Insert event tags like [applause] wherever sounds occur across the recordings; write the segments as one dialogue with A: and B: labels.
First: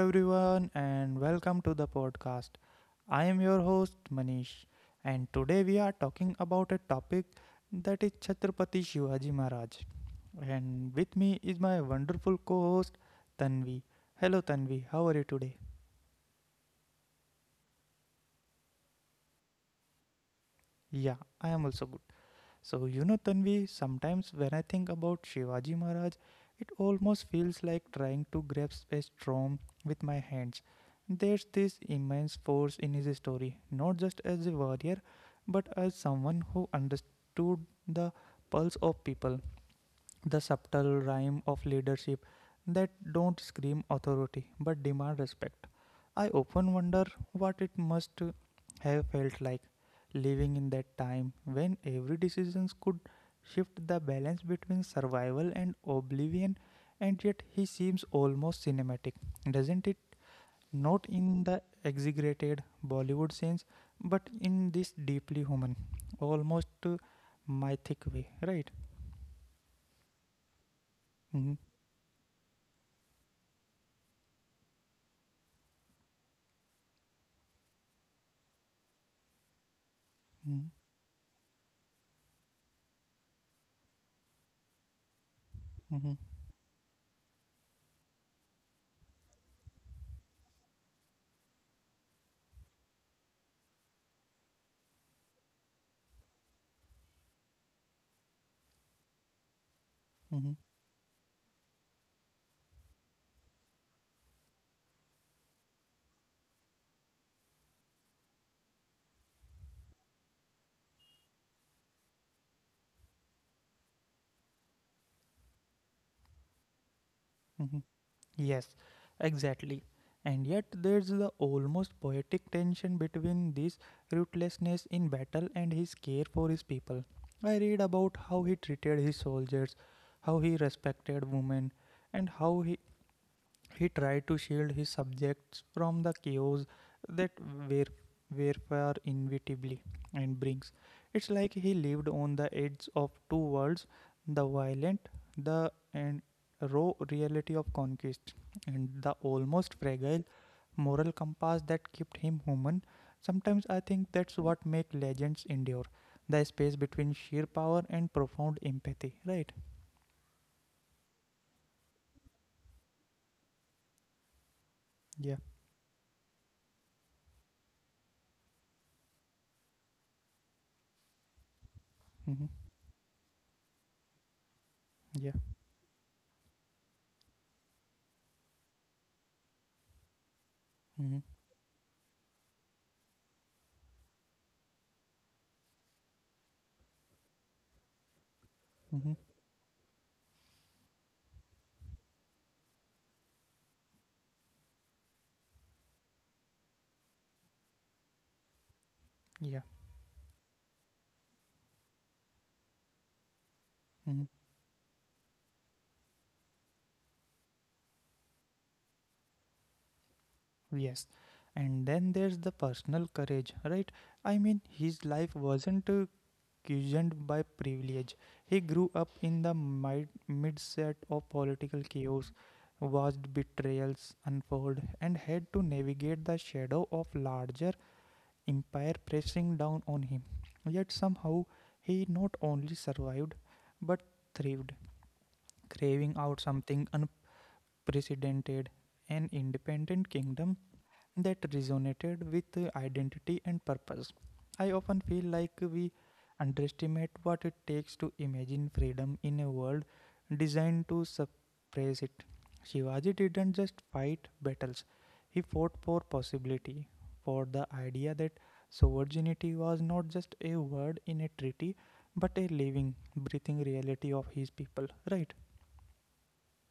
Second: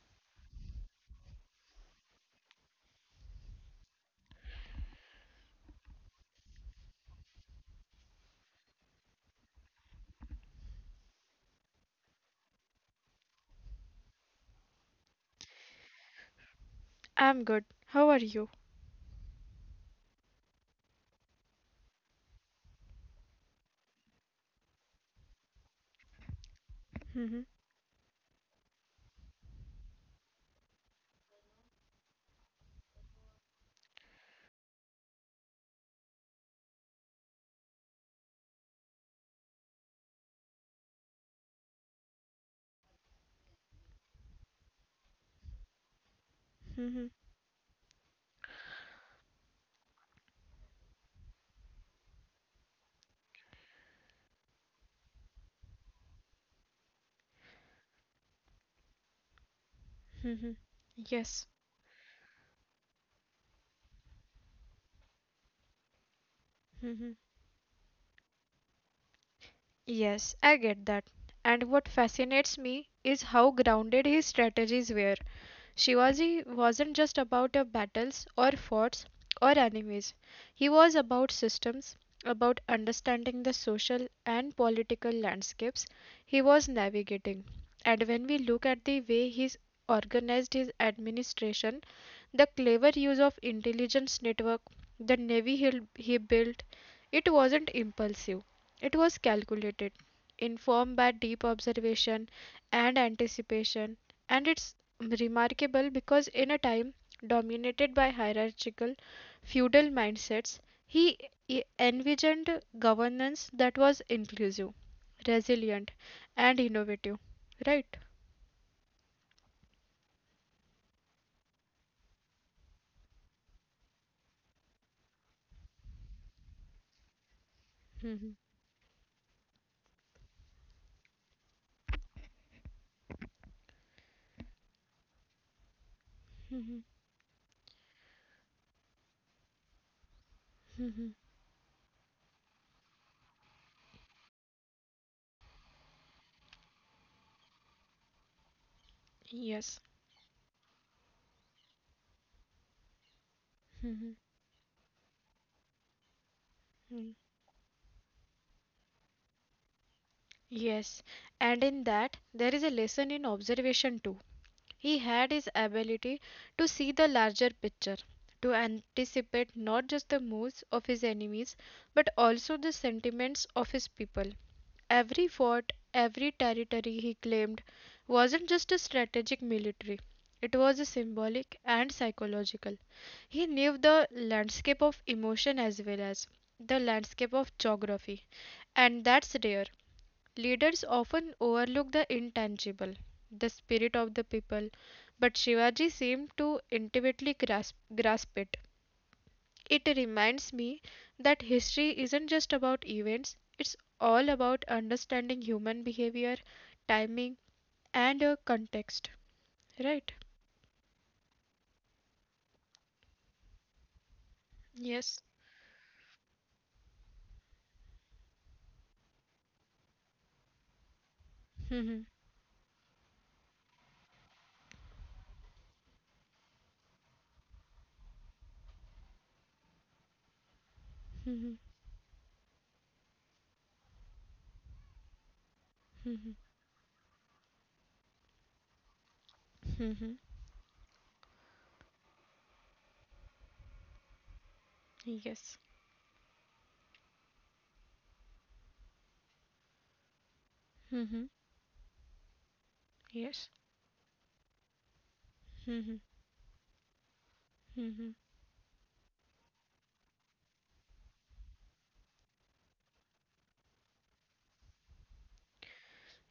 A: everyone, and welcome to the podcast. I am your host, Manish, and today we are talking about a topic that is Chhatrapati Shivaji Maharaj. And with me is my wonderful co host, Tanvi. Hello, Tanvi, how are you today?
B: I'm good. How are you?
A: Yeah, I am also good. So, Tanvi, sometimes when I think about Shivaji Maharaj, it
B: Mhm,
A: almost feels like trying to grasp a storm with my hands. There's this immense force in his story, not just as a warrior, but as someone who understood the pulse of people, the subtle rhyme of leadership that don't scream authority but demand respect. I often
B: mhm.
A: wonder what it must have felt like living in that time when every decision could shift the balance between survival and oblivion, and yet he seems almost cinematic, doesn't it? Not
B: Yes.
A: in the exaggerated Bollywood sense, but in this deeply human, almost mythic way, right?
B: Yes, I get that. And
A: Mm-hmm.
B: what fascinates me is how grounded his strategies were. Shivaji wasn't just about your battles or forts or enemies. He
A: Mm-hmm.
B: was about systems, about understanding the social and political landscapes
A: Mm-hmm.
B: he was navigating. And when we look at the way he's organized his administration, the clever use of intelligence network, the navy he built, it wasn't impulsive. It was calculated,
A: Hmm.
B: informed by deep observation and anticipation, and it's remarkable because in a time dominated by hierarchical feudal mindsets, he envisioned governance that was inclusive, resilient, and innovative.
A: Hmm.
B: Right?
A: Yes, exactly. And yet, there's the almost poetic tension between this ruthlessness in battle and his care for his people. I read about
B: Hmm.
A: how he treated his soldiers, how he respected women, and how he tried to shield his subjects from the chaos that war- warfare inevitably and brings. It's like he lived on the edge of two worlds, the violent, the and raw reality of conquest, and the almost
B: Yes.
A: fragile moral compass that kept him human. Sometimes I think
B: Hmm.
A: that's what makes legends endure. The space between sheer power and profound empathy, right?
B: Yes, and in that there is a lesson in observation too. He
A: Yeah.
B: had his ability to see the larger picture, to anticipate not just the moves of his enemies but
A: Mm-hmm.
B: also the sentiments of his people.
A: Yeah.
B: Every fort, every territory he claimed wasn't just a strategic military, it was a
A: Mm-hmm.
B: symbolic and psychological. He knew the landscape of emotion as well as the landscape of geography,
A: Mm-hmm.
B: and that's rare. Leaders often overlook the intangible, the spirit of the people, but Shivaji seemed to intimately grasp it.
A: Yeah.
B: It reminds me that history isn't just about events, it's
A: Mm-hmm.
B: all about understanding human behavior, timing, and context. Right?
A: Yes. And then there's the personal courage, right? I mean, his life
B: Yes.
A: wasn't cushioned by privilege. He grew up in the midset of political chaos,
B: Mm-hmm.
A: watched betrayals unfold, and had to navigate the shadow of larger empire pressing down on him. Yet somehow,
B: Hmm.
A: he not only survived, but thrived, craving out something unprecedented, an independent kingdom that resonated with identity and purpose. I often feel like we
B: Yes.
A: underestimate what it takes to imagine freedom in a world designed to
B: Hmm.
A: suppress it. Shivaji didn't just
B: Yes.
A: fight battles, he fought for possibility, for the idea that
B: Hmm.
A: sovereignty was not just a word in a treaty but a living, breathing reality of his people, right?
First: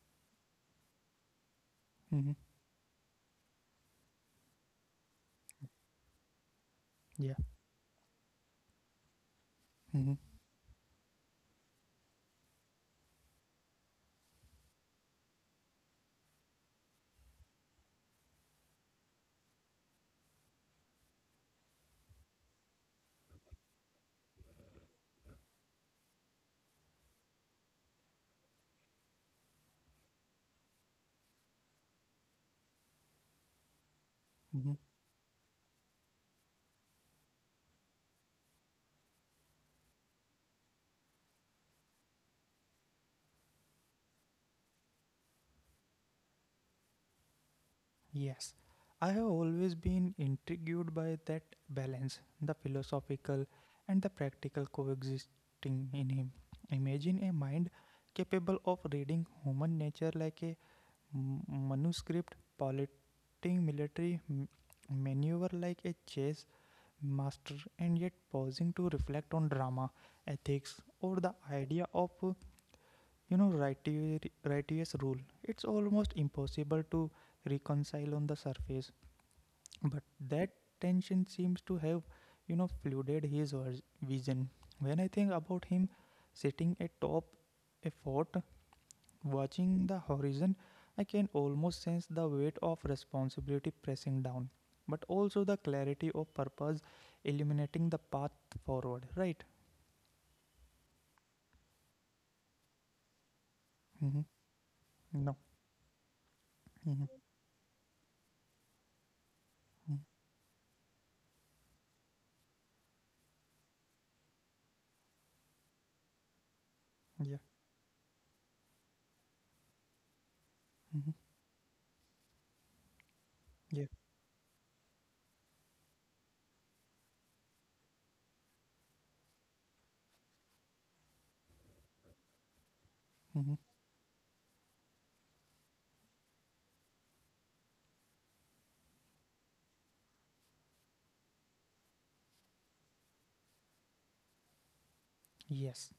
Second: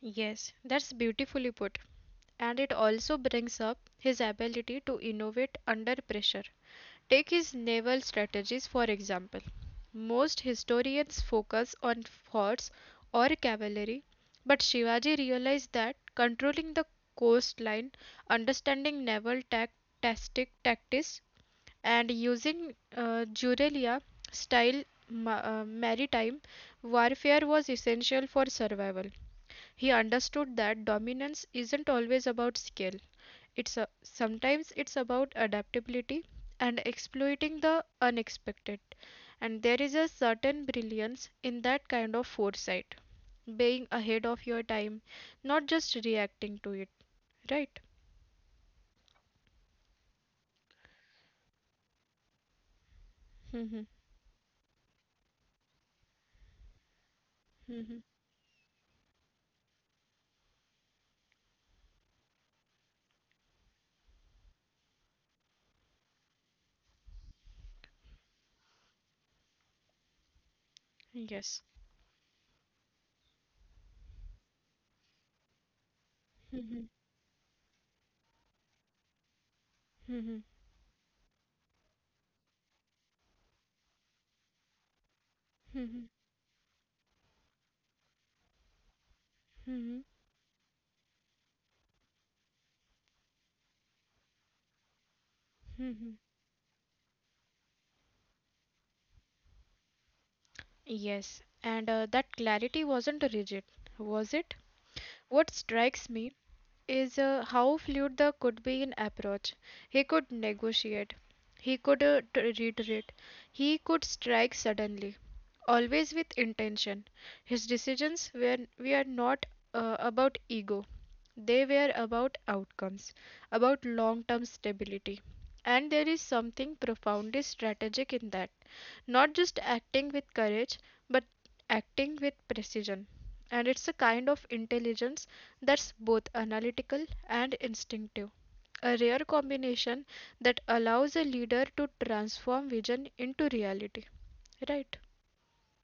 B: Yes, that's beautifully put.
A: Hmm.
B: And it also brings up his ability to innovate under pressure. Take
A: Yeah.
B: his naval strategies, for example.
A: Hmm.
B: Most historians focus on forts or cavalry, but Shivaji realized that controlling the coastline, understanding naval tactics, and using Jurelia style maritime warfare was essential for survival. He understood that dominance isn't always about skill, sometimes it's about adaptability and exploiting the unexpected. And there is a certain brilliance in that kind of foresight, being ahead of your time, not just reacting to it, right?
A: Yes, I have always been intrigued by that balance, the philosophical
B: Mhm,
A: and the practical coexisting in him. Imagine a mind
B: mhm.
A: capable of reading human nature like a manuscript, piloting military maneuver like a chess master, and yet pausing to reflect on drama, ethics, or the
B: Yes.
A: idea of righteous rule. It's almost impossible to reconcile on the surface, but that tension seems to have, you know, flooded his vision. When I think about him
B: Mhm,
A: sitting atop a fort, watching the
B: mhm.
A: horizon, I can almost sense the weight of responsibility pressing down, but also the clarity of purpose illuminating the path forward, right?
B: Yes, and that clarity wasn't rigid,
A: Mm-hmm.
B: was it?
A: No.
B: What strikes me is
A: Mm-hmm.
B: how fluid the could be in approach. He could negotiate. He could reiterate. He could strike suddenly, always with intention.
A: Mm-hmm. Yeah.
B: His decisions were not about ego,
A: Mm-hmm.
B: they were about outcomes,
A: Yeah.
B: about long term stability. And there is something profoundly strategic in that. Not just acting with courage, but acting with precision.
A: Mm-hmm.
B: And it's a kind of intelligence that's both analytical and instinctive, a rare combination that allows a leader to transform vision into reality, right?
A: Yes.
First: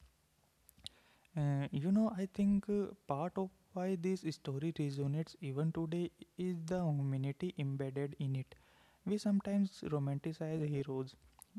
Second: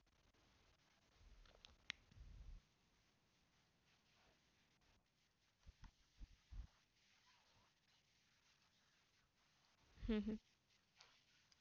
A: I think part of why this story resonates even today is the humanity embedded in it. We sometimes
B: Mhm.
A: romanticize heroes,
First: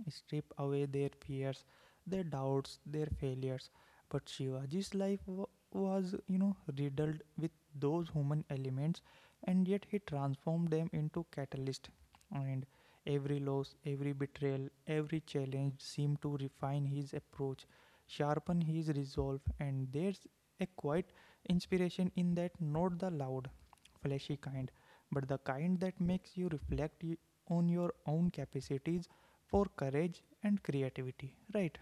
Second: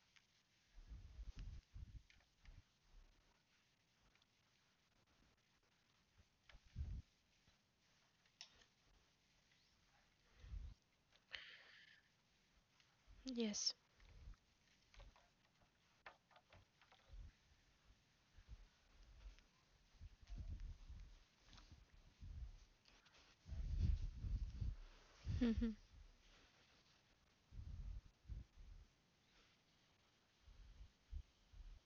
A: strip away their fears, their doubts, their failures. But Shivaji's life was, you know, riddled with those human elements, and yet he transformed them into catalyst. And every
B: Yes,
A: loss, every betrayal, every challenge seemed to refine his approach, sharpen his resolve, and there's a quiet inspiration in that, not the loud, flashy kind, but the kind that makes you reflect on your own capacities for courage and creativity, right?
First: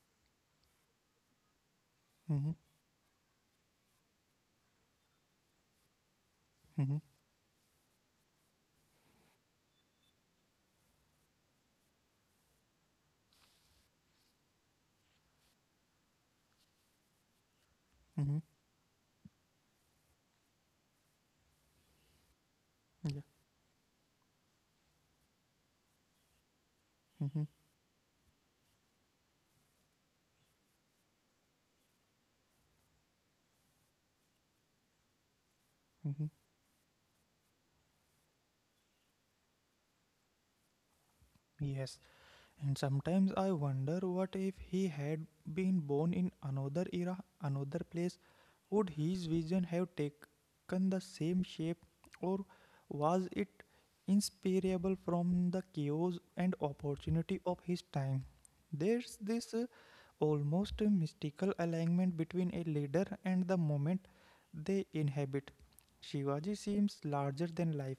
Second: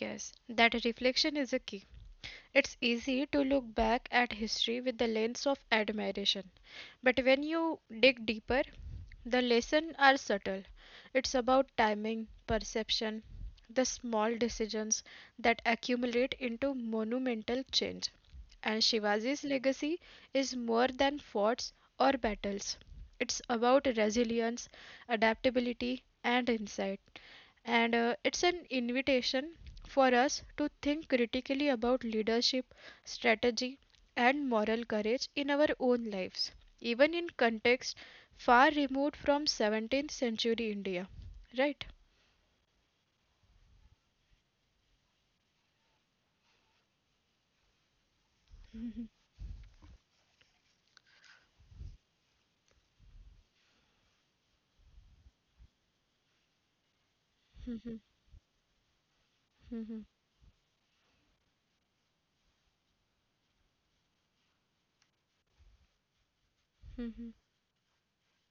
B: yes, that reflection is a key.
A: Mm-hmm,
B: It's easy to look back at history with the lens of admiration,
A: mm-hmm,
B: but when you dig deeper, the lessons are subtle. It's about timing, perception, the small decisions that accumulate into monumental change.
A: mm-hmm,
B: And Shivaji's legacy is more than forts or battles. It's
A: yeah,
B: about resilience, adaptability, and insight.
A: mm-hmm,
B: And it's an invitation for us to think critically about leadership, strategy, and moral courage in our own lives,
A: mm-hmm.
B: even in contexts far removed from 17th century India. Right?
A: Yes, and sometimes I wonder, what if he had been born in another era, another place? Would his vision have taken the same shape, or was it inseparable from the chaos and opportunity of his time? There's this almost mystical alignment between a leader and the moment they inhabit. Shivaji seems larger than life,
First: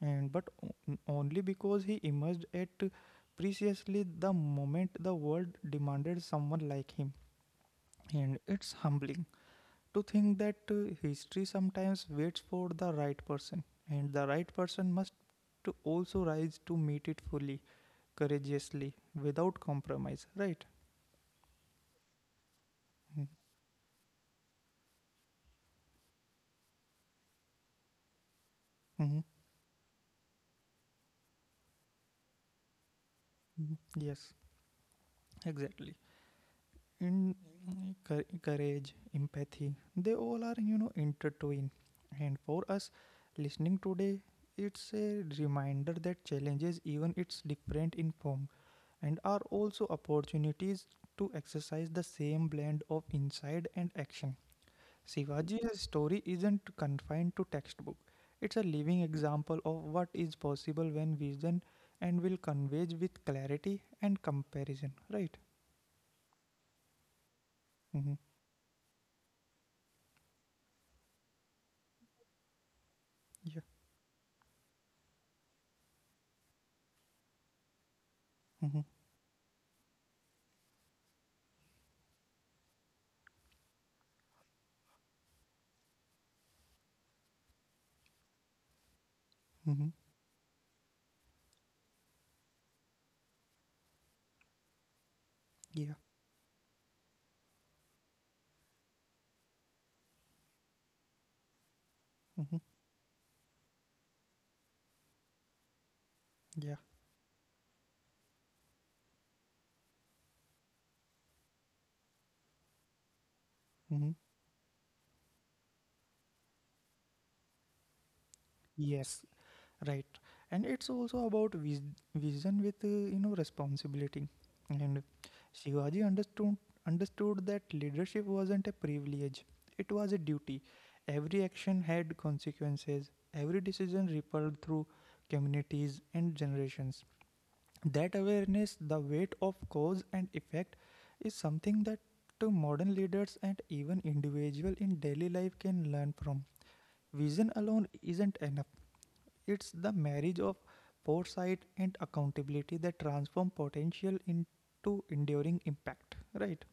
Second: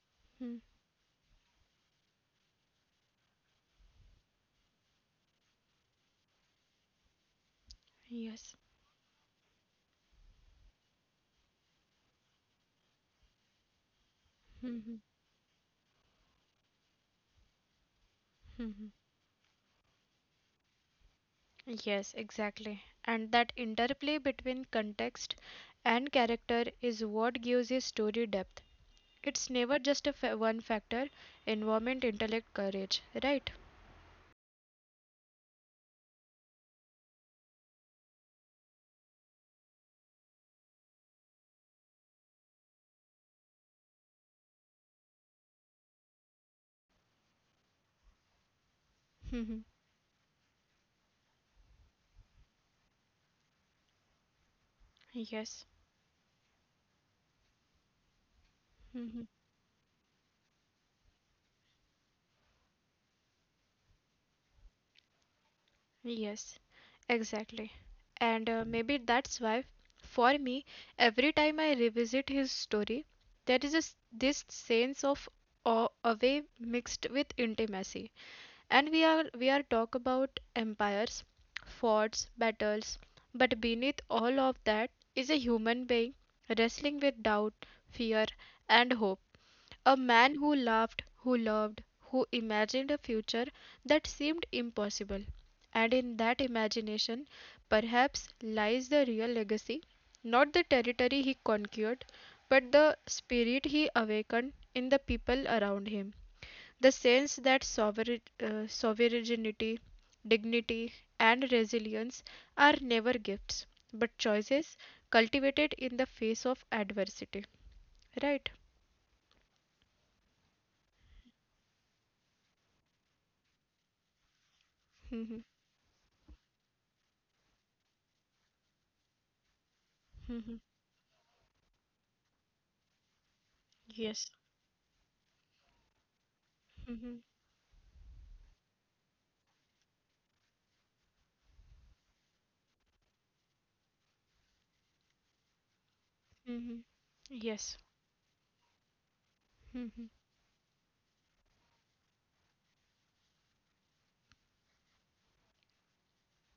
A: and but
B: Hmm.
A: o- only because he emerged at precisely the moment the world demanded someone like him, and
B: Yes.
A: it's humbling to think that history sometimes waits for the right person, and the right person must to also rise to meet it fully,
B: Hmm.
A: courageously, without compromise, right?
B: Yes, exactly. And
A: Mm-hmm.
B: that interplay between context and character is what gives a story depth.
A: Mm-hmm.
B: It's never just a one factor: environment, intellect, courage, right?
A: Mm-hmm. Yes, exactly. In courage, empathy, they all are, you know, intertwined. And for us listening today, it's a reminder that challenges, even it's different in form, and are
B: [laughs]
A: also opportunities to exercise the same blend of insight and action.
B: Yes,
A: Shivaji's story isn't confined to textbook. It's a living example of what is possible when vision and will converge with clarity and comparison. Right?
B: yes, exactly.
A: Mm-hmm.
B: And maybe that's why, for me, every time I revisit his story,
A: Yeah.
B: there is a s this sense of awe away mixed with intimacy.
A: Mm-hmm.
B: And we are talk about empires, forts, battles, but beneath all of that is a human being wrestling with doubt, fear, and hope.
A: Mm-hmm.
B: A man who laughed, who loved, who imagined a future that seemed impossible. And
A: Yeah.
B: in that imagination, perhaps lies the real legacy, not the territory he conquered,
A: Mm-hmm.
B: but the spirit he awakened in the people around him.
A: Yeah.
B: The sense that sovereignty, dignity, and resilience are never gifts
A: Mm-hmm.
B: but choices cultivated in the face of adversity. Right?
A: Yes. Right, and it's also about vision with you know, responsibility, and Shivaji understood that leadership wasn't a privilege, it was a duty. Every action had consequences, every decision rippled through communities and generations.
B: Hmm.
A: That awareness, the weight of cause and effect, is something that to modern leaders and even individual in daily life can learn from.
B: Hmm.
A: Vision alone isn't enough, it's the
B: Hmm.
A: marriage of foresight and accountability that transform potential into enduring impact, right?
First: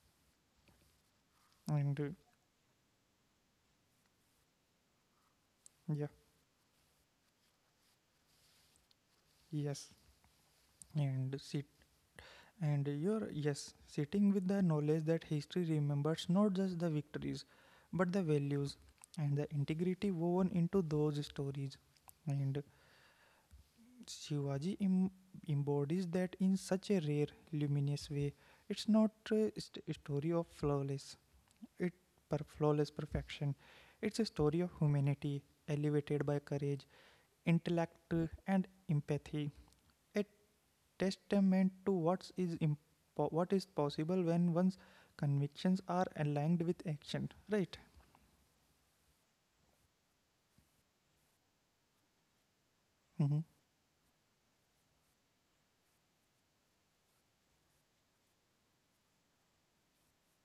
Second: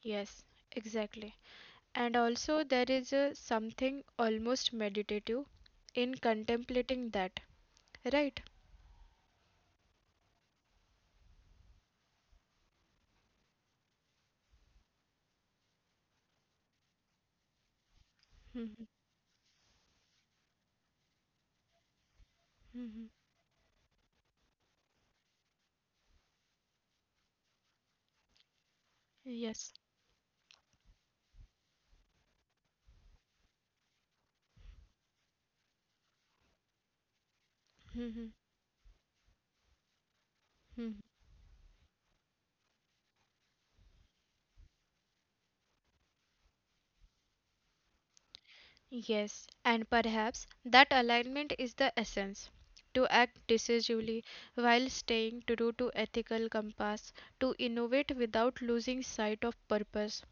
B: Yes, exactly.
A: And
B: And also, there is a something almost meditative
A: yeah,
B: in contemplating that, right?
A: yes, and sit and you're yes, sitting with the knowledge that history remembers not just the victories, but the values and the integrity woven into those stories. And
B: Hmm.
A: Shivaji embodies that in such a rare, luminous way. It's not a
B: Yes.
A: story of it flawless perfection. It's a story of humanity elevated by courage, intellect, and
B: Hmm.
A: empathy. A testament to what is possible when one's convictions are aligned with action. Right?
B: Yes, and perhaps that alignment is the essence.
A: Mm-hmm.
B: To act decisively while staying true to ethical compass, to innovate without losing sight of purpose,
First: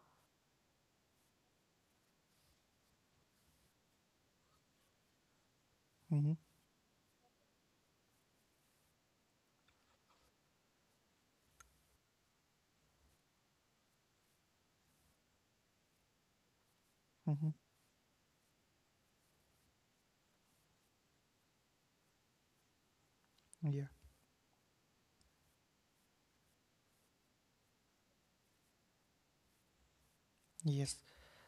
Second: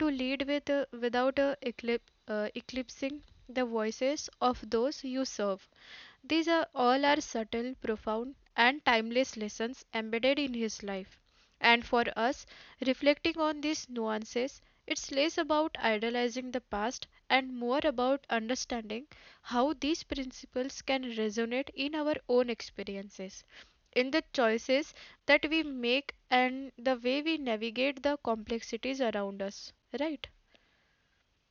B: to lead without eclipsing the voices of those you serve.
A: Mm-hmm.
B: These are all are subtle, profound, and timeless lessons embedded in his life. And for us, reflecting on these nuances, it's less about idolizing the past and
A: Mm-hmm.
B: more about understanding how these principles can resonate in our own experiences,
A: Yeah.
B: in the choices that we make, and the way we navigate the complexities around us. Right?
A: Yes.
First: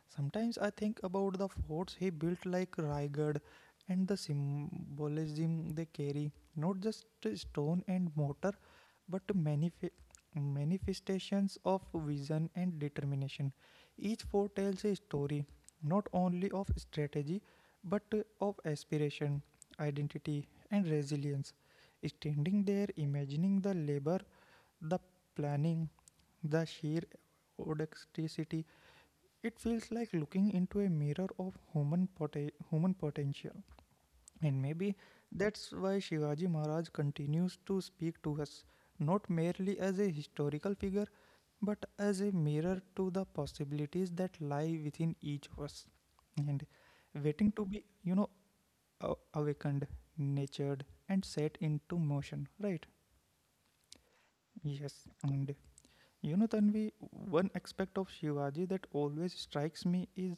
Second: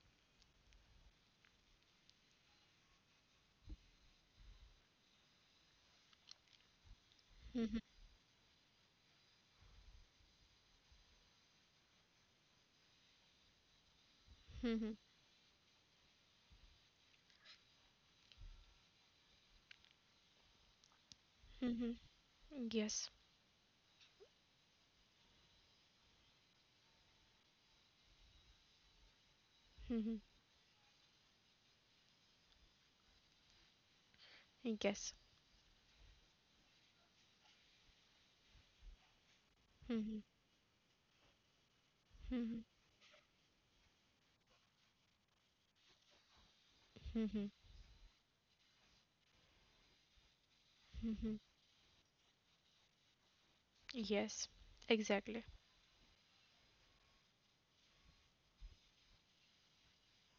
A: Sometimes I think about the forts he built like Raigad and the symbolism they carry, not just
B: Mhm,
A: stone and mortar, but manifestations of vision and determination. Each fort tells a
B: mhm,
A: story, not only of strategy, but of aspiration, identity, and resilience.
B: mhm.
A: Standing there,
B: Yes.
A: imagining the labor, the planning, the sheer audacity, it feels like
B: Mhm.
A: looking into a mirror of human potential. And maybe
B: Yes.
A: that's why Shivaji Maharaj continues to speak to us, not merely as a
B: Mhm,
A: historical figure, but as a
B: mhm,
A: mirror to the possibilities that lie within each of us. And
B: mhm.
A: waiting to be, you know, awakened, nurtured, and
B: Mm.
A: set into motion, right?
B: Yes,
A: Yes.
B: exactly.
A: And you know, Tanvi, one aspect of Shivaji that always strikes me is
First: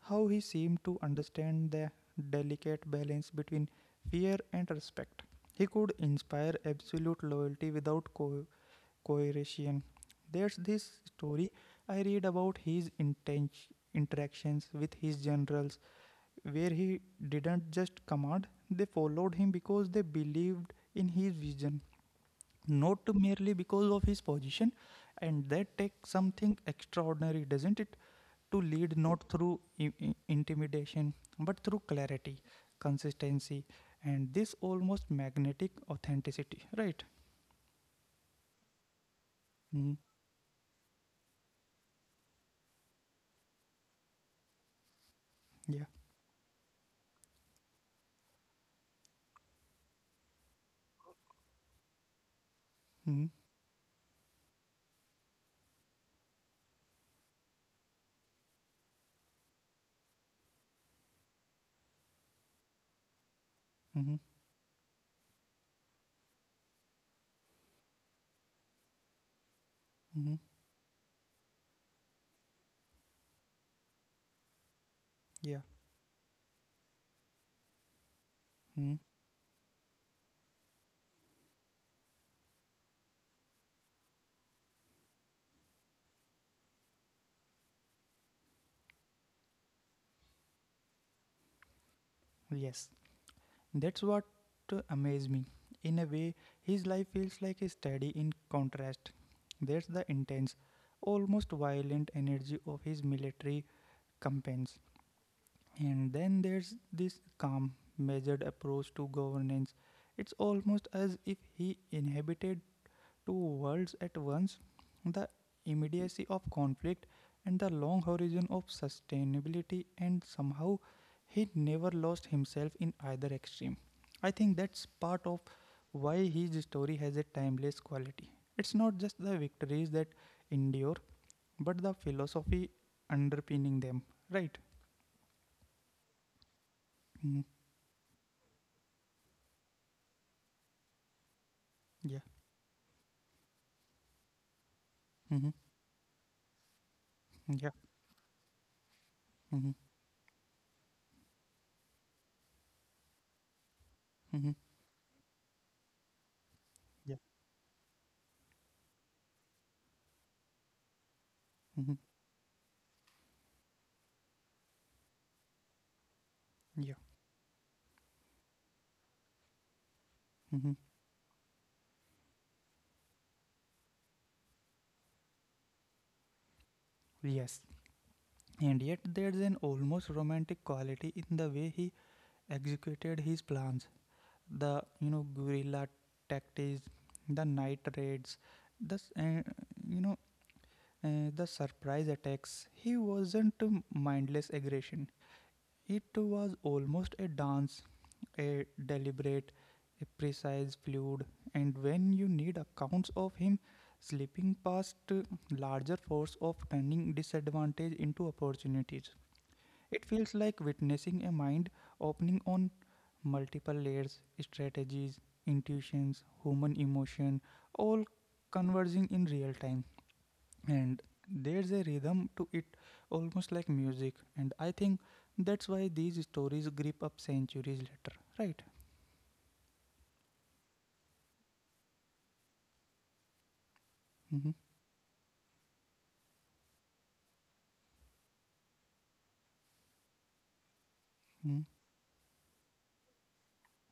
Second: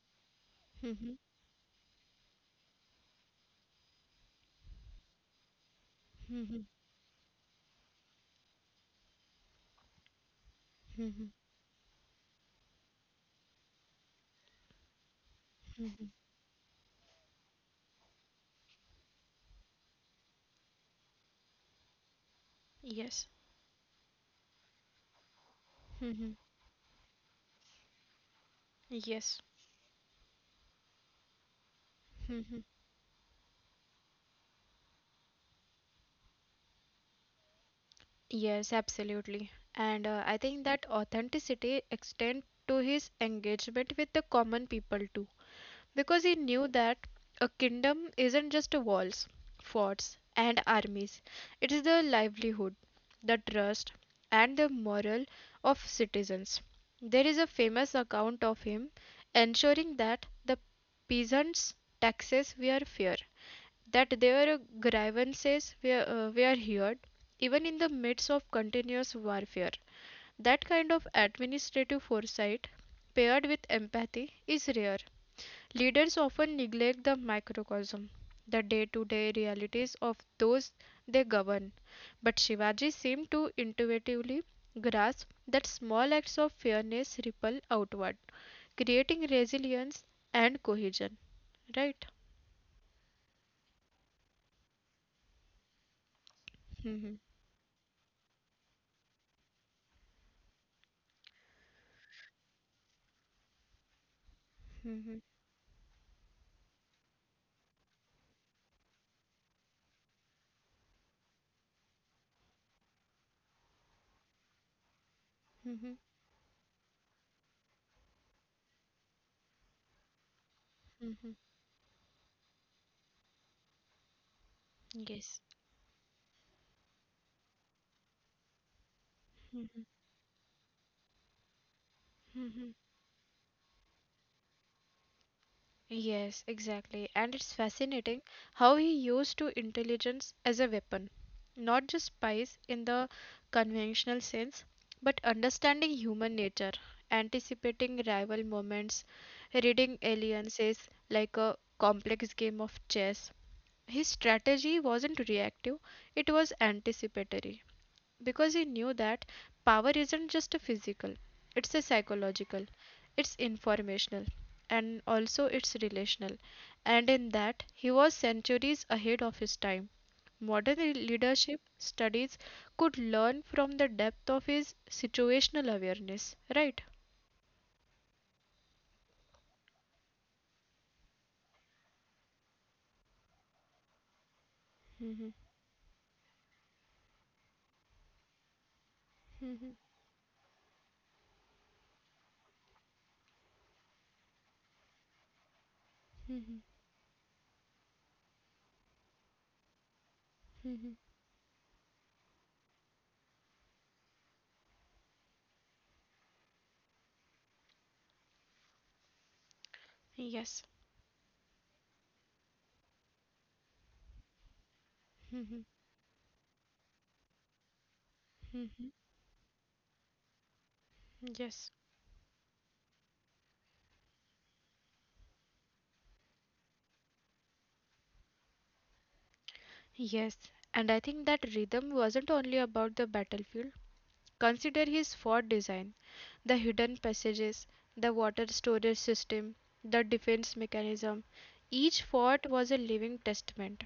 A: how he seemed to
B: Mhm,
A: understand the delicate balance between fear and respect. He could inspire
B: mhm,
A: absolute loyalty without coercion. There's this
B: mhm.
A: story I read about his interactions with his generals, where he didn't just command, they followed him because they believed in his vision not
B: Yes.
A: merely because of his position, and that takes
B: Mhm.
A: something extraordinary, doesn't it? To lead not
B: Yes.
A: through intimidation, but through clarity,
B: Mhm.
A: consistency, and this almost magnetic authenticity, right?
B: Yes, absolutely.
A: Mm,
B: And I think that authenticity extend to his engagement with the common people too.
A: yeah.
B: Because he knew that a kingdom isn't just walls, forts, and armies, it is the livelihood,
A: Mm,
B: the trust, and the morale of citizens. There is a famous account of him ensuring that the peasants' taxes were fair,
A: mm,
B: that their grievances were heard, even in the midst of continuous warfare.
A: mm,
B: That kind of administrative foresight, paired with empathy, is rare.
A: yeah.
B: Leaders often neglect the microcosm, the day
A: Mm,
B: to day realities of those they govern. But Shivaji seemed to intuitively grasp that small acts of fairness ripple outward, creating resilience and cohesion. Right?
A: yes. That's what amazed me. In a way, his life feels like a study in contrast. There's the intense, almost violent energy of his military campaigns,
B: Hmm.
A: and then there's this calm, measured approach to governance. It's almost as if he inhabited two worlds at once, the immediacy
B: Hmm.
A: of conflict and the long horizon of sustainability, and somehow he
B: Hmm.
A: never lost himself in either extreme. I think that's part of
B: Yes.
A: why his story has a timeless quality. It's not just the victories that endure, but the philosophy underpinning them, right?
B: Yes,
A: Mhm.
B: exactly. And it's fascinating how he used to intelligence as a weapon.
A: Yeah.
B: Not just spies in the conventional sense,
A: Mhm.
B: but understanding human nature,
A: Yeah.
B: anticipating rival moments,
A: Mm-hmm.
B: reading alliances like a complex game of chess. His
A: Mm-hmm.
B: strategy wasn't reactive, it was
A: Yeah.
B: anticipatory, because he knew that power isn't just a physical,
A: Mm-hmm.
B: it's a psychological, it's informational, and also it's relational.
A: Yeah.
B: And in that, he was centuries ahead of his time.
A: Mm-hmm.
B: Modern leadership studies could learn from the depth of his situational awareness, right?
A: Yes. And yet there's an almost romantic quality in the way he executed his plans. The you know
B: Mhm,
A: guerrilla tactics, the night raids, the s- uh,
B: mhm.
A: you know the surprise attacks. He wasn't mindless aggression. It was almost a dance, a deliberate, a precise fluid, and when you need accounts of him slipping past larger force of turning disadvantage into opportunities, it feels like
B: Yes,
A: witnessing a mind opening on multiple layers, strategies, intuitions, human emotion, all converging in real time, and there's a
B: yes.
A: rhythm to it almost like music, and I think that's why these stories grip up centuries later, right?
B: Yes, and I think that rhythm wasn't only about the battlefield.
A: Mm-hmm.
B: Consider his fort design: the hidden passages, the water storage system, the defense mechanism.
A: Mm-hmm.
B: Each fort was a living testament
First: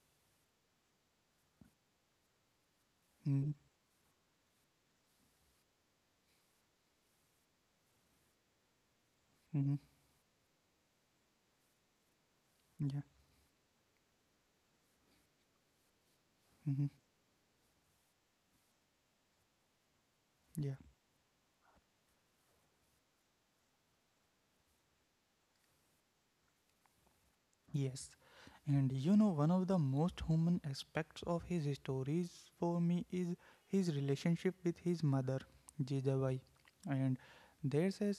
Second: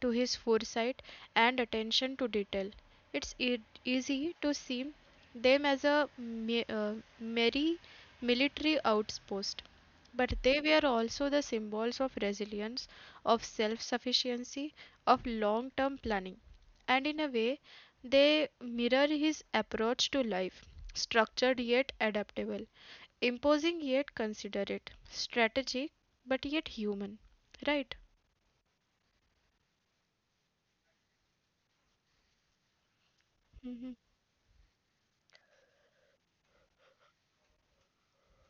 B: to his foresight and attention to detail. It's
A: Mm-hmm.
B: easy to see them as a merry military outpost,
A: Mm-hmm.
B: but they were also the symbols of resilience,
A: Yeah.
B: of self sufficiency, of long term planning, and
A: Mm-hmm.
B: in a way, they mirror his approach to life:
A: Yeah.
B: structured yet adaptable, imposing yet considerate, strategic but yet human. Right?
A: Yes, and you know one of the most human aspects of his stories for me is
B: Hmm.
A: his relationship with his mother Jijabai. And there's a,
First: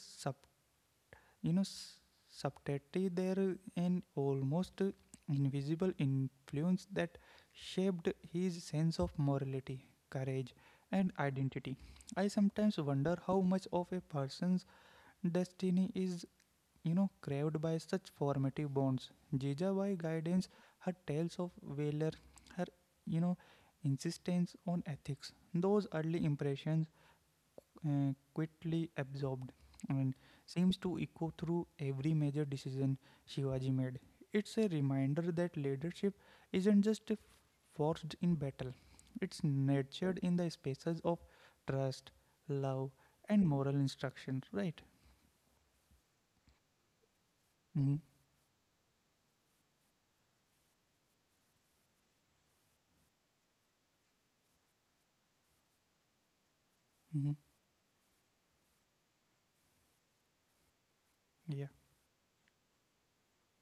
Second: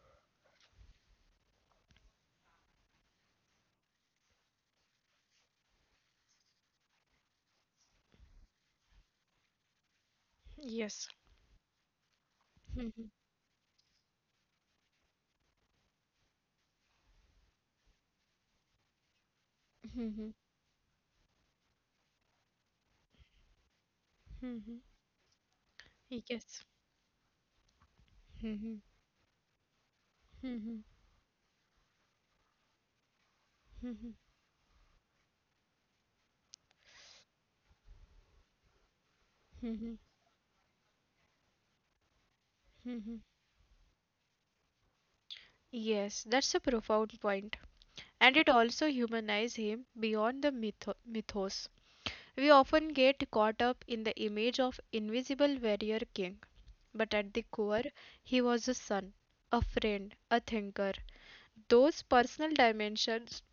A: you know, subtly there, an almost invisible influence that shaped his sense of morality, courage, and identity. I sometimes wonder how much of a person's destiny is, you know, craved by such formative bonds. Jijabai guidance, her tales of valor, her, you know, insistence on ethics. Those early
B: Yes.
A: impressions quickly absorbed and seems to echo through every major decision Shivaji made. It's a reminder that leadership isn't just forged in battle, it's nurtured in the spaces of trust, love, and moral instruction, right?
B: Yes, that's a profound point.
A: Hmm.
B: And it also humanizes him beyond the mythos. We often get caught up in the image of invisible warrior king,
A: Hmm.
B: but at the core, he was a son, a friend, a thinker.
A: Yeah.
B: Those personal dimensions,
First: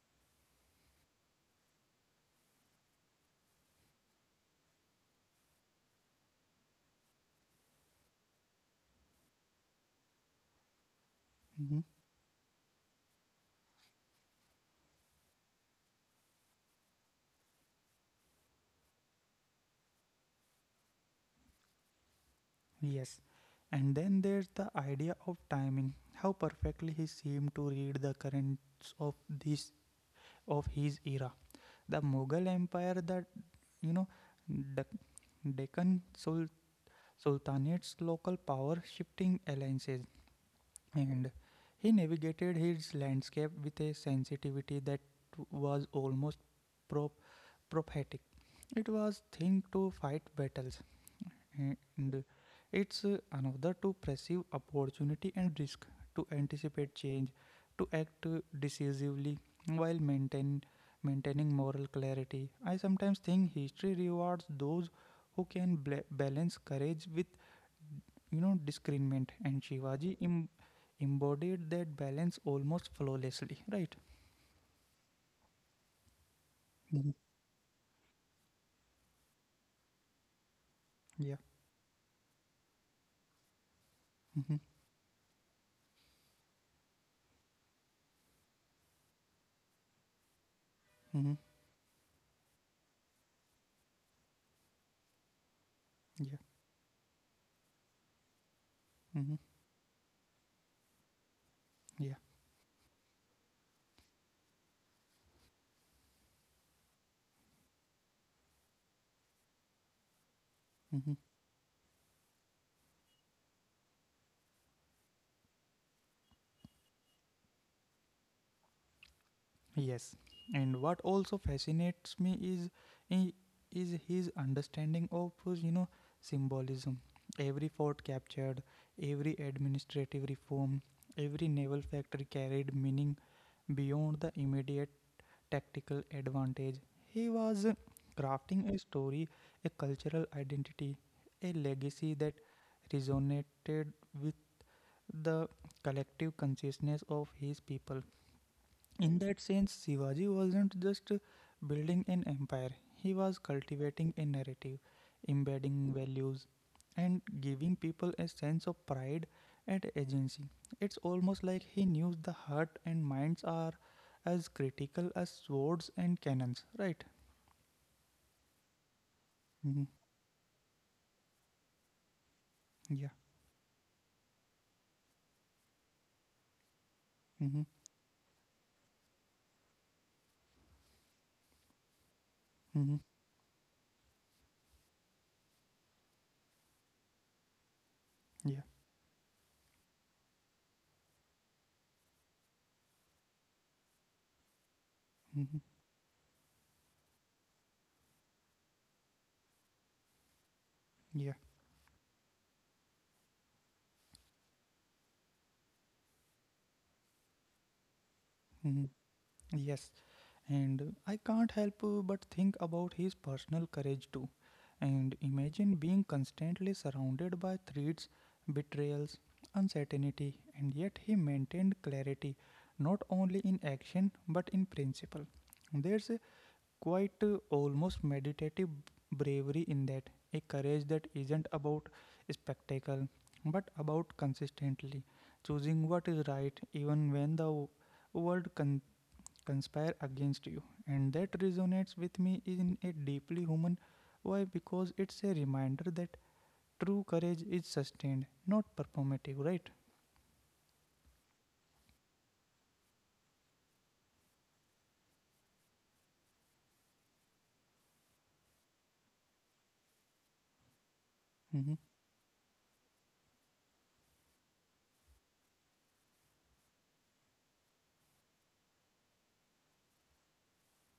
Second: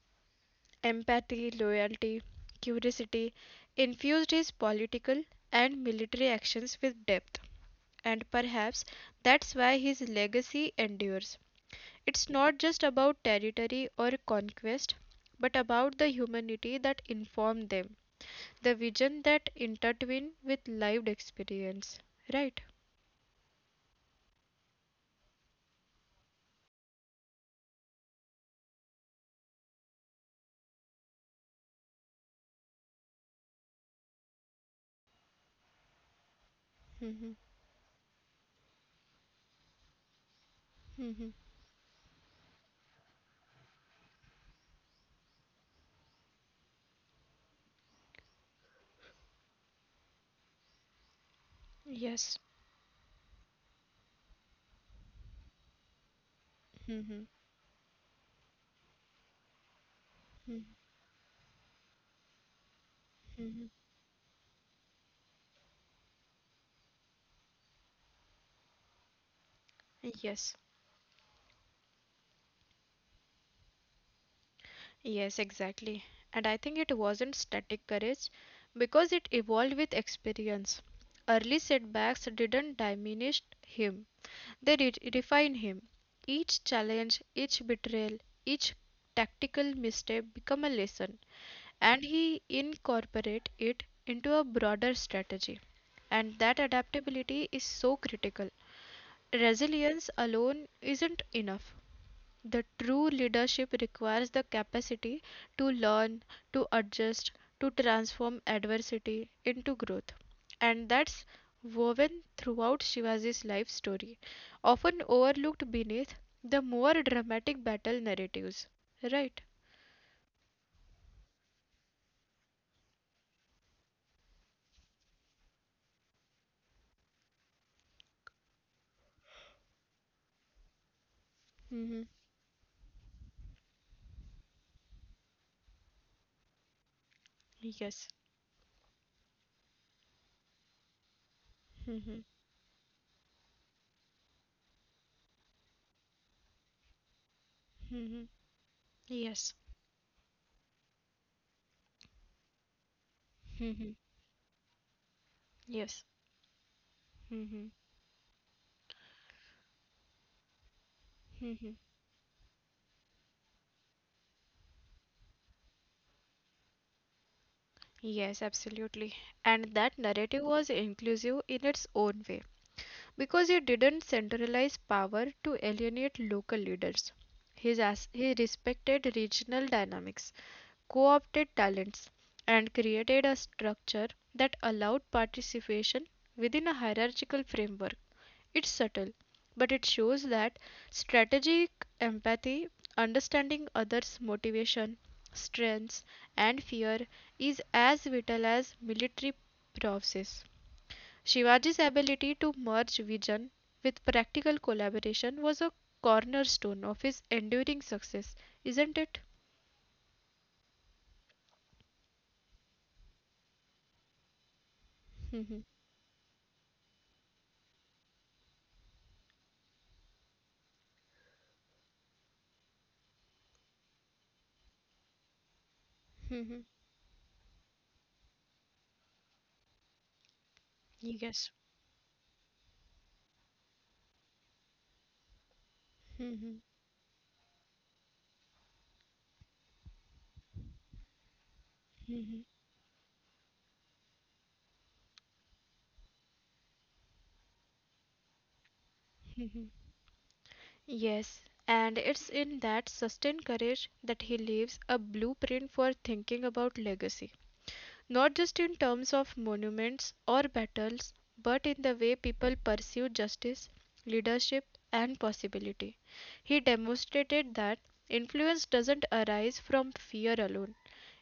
B: empathy, loyalty, curiosity, infused his political and military actions with depth. And perhaps that's why his legacy endures.
A: Hmm.
B: It's not just about territory or conquest, but about the humanity that informed them, the vision that intertwined with lived experience, right?
A: Yes. And then there's the idea of timing, how perfectly he seemed to read the currents of this of his era. The Mughal Empire that You know, Dec- Deccan Sul-
B: Mhm,
A: Sultanate's local power shifting alliances,
B: mhm.
A: and he navigated his landscape with a sensitivity that was almost pro- prophetic. It was thing to fight battles
B: Yes.
A: and it's another to perceive opportunity and risk, to anticipate
B: Mhm,
A: change, to act decisively while
B: mhm,
A: maintaining moral clarity. I sometimes
B: mhm.
A: think history rewards those who can balance courage with discernment, and
B: Yes.
A: Embodied that balance almost flawlessly. Right?
B: Yes, exactly. And I think it wasn't
A: Mhm.
B: static courage, because it evolved with experience. Early
A: Yeah.
B: setbacks didn't diminish him, they
A: Mm-hmm.
B: refine him. Each challenge, each betrayal, each tactical misstep become a lesson,
A: Mm-hmm.
B: and he incorporate it into a broader strategy. And that
A: Yeah.
B: adaptability is so critical.
A: Mm-hmm.
B: Resilience alone isn't enough.
A: Yeah.
B: The true leadership requires the capacity to learn, to adjust, to transform adversity into growth. And that's
A: Mm-hmm.
B: woven throughout Shivaji's life story, often overlooked beneath the more dramatic battle narratives. Right?
A: Yes, and what also fascinates me is i- is his understanding of symbolism. Every fort captured, every administrative reform, every naval
B: Hmm.
A: factory carried meaning beyond the immediate tactical advantage. He was
B: Yes.
A: crafting a story, a cultural identity, a
B: Hmm.
A: legacy that resonated with the collective consciousness of his people.
B: Hmm.
A: In
B: Yes.
A: that sense, Shivaji wasn't just building an empire, he was
B: Hmm.
A: cultivating a narrative,
B: Yes.
A: embedding values, and
B: Hmm.
A: giving people a sense of pride and agency. It's almost
B: Hmm.
A: like he knew the heart and minds are as critical as swords and cannons, right?
B: Yes, absolutely. And that
A: Mm-hmm.
B: narrative was inclusive in its own way.
A: Yeah.
B: Because he didn't centralize power to alienate local leaders.
A: Mm-hmm.
B: He respected regional dynamics, co opted talents, and
A: Mm-hmm.
B: created a structure that allowed participation within a hierarchical framework. It's
A: Yeah.
B: subtle, but it shows that strategic empathy, understanding others' motivation,
A: Mm-hmm.
B: strengths, and fear, is as vital as military process.
A: Yeah.
B: Shivaji's ability to merge vision with practical collaboration was a cornerstone of his enduring success, isn't it?
A: Mm-hmm. Yes. And I can't help but think about his personal courage too. And
B: Mhm,
A: imagine being constantly surrounded by threats, betrayals, uncertainty, and yet he maintained clarity, not only in action but in principle. There's a
B: mhm.
A: quite almost meditative bravery in that, a courage that
B: Yes.
A: isn't about spectacle but about consistently choosing what is
B: Mhm,
A: right even when the world conspire against you. And that resonates with
B: mhm,
A: me in a deeply human way. Because it's a reminder that true courage is sustained, not performative,
B: mhm.
A: right?
B: Yes, and it's in that sustained courage that he leaves a blueprint for thinking about legacy, not just in terms of monuments or battles, but in
A: Hmm.
B: the way people pursue justice, leadership, and possibility. He demonstrated that influence doesn't arise from fear alone,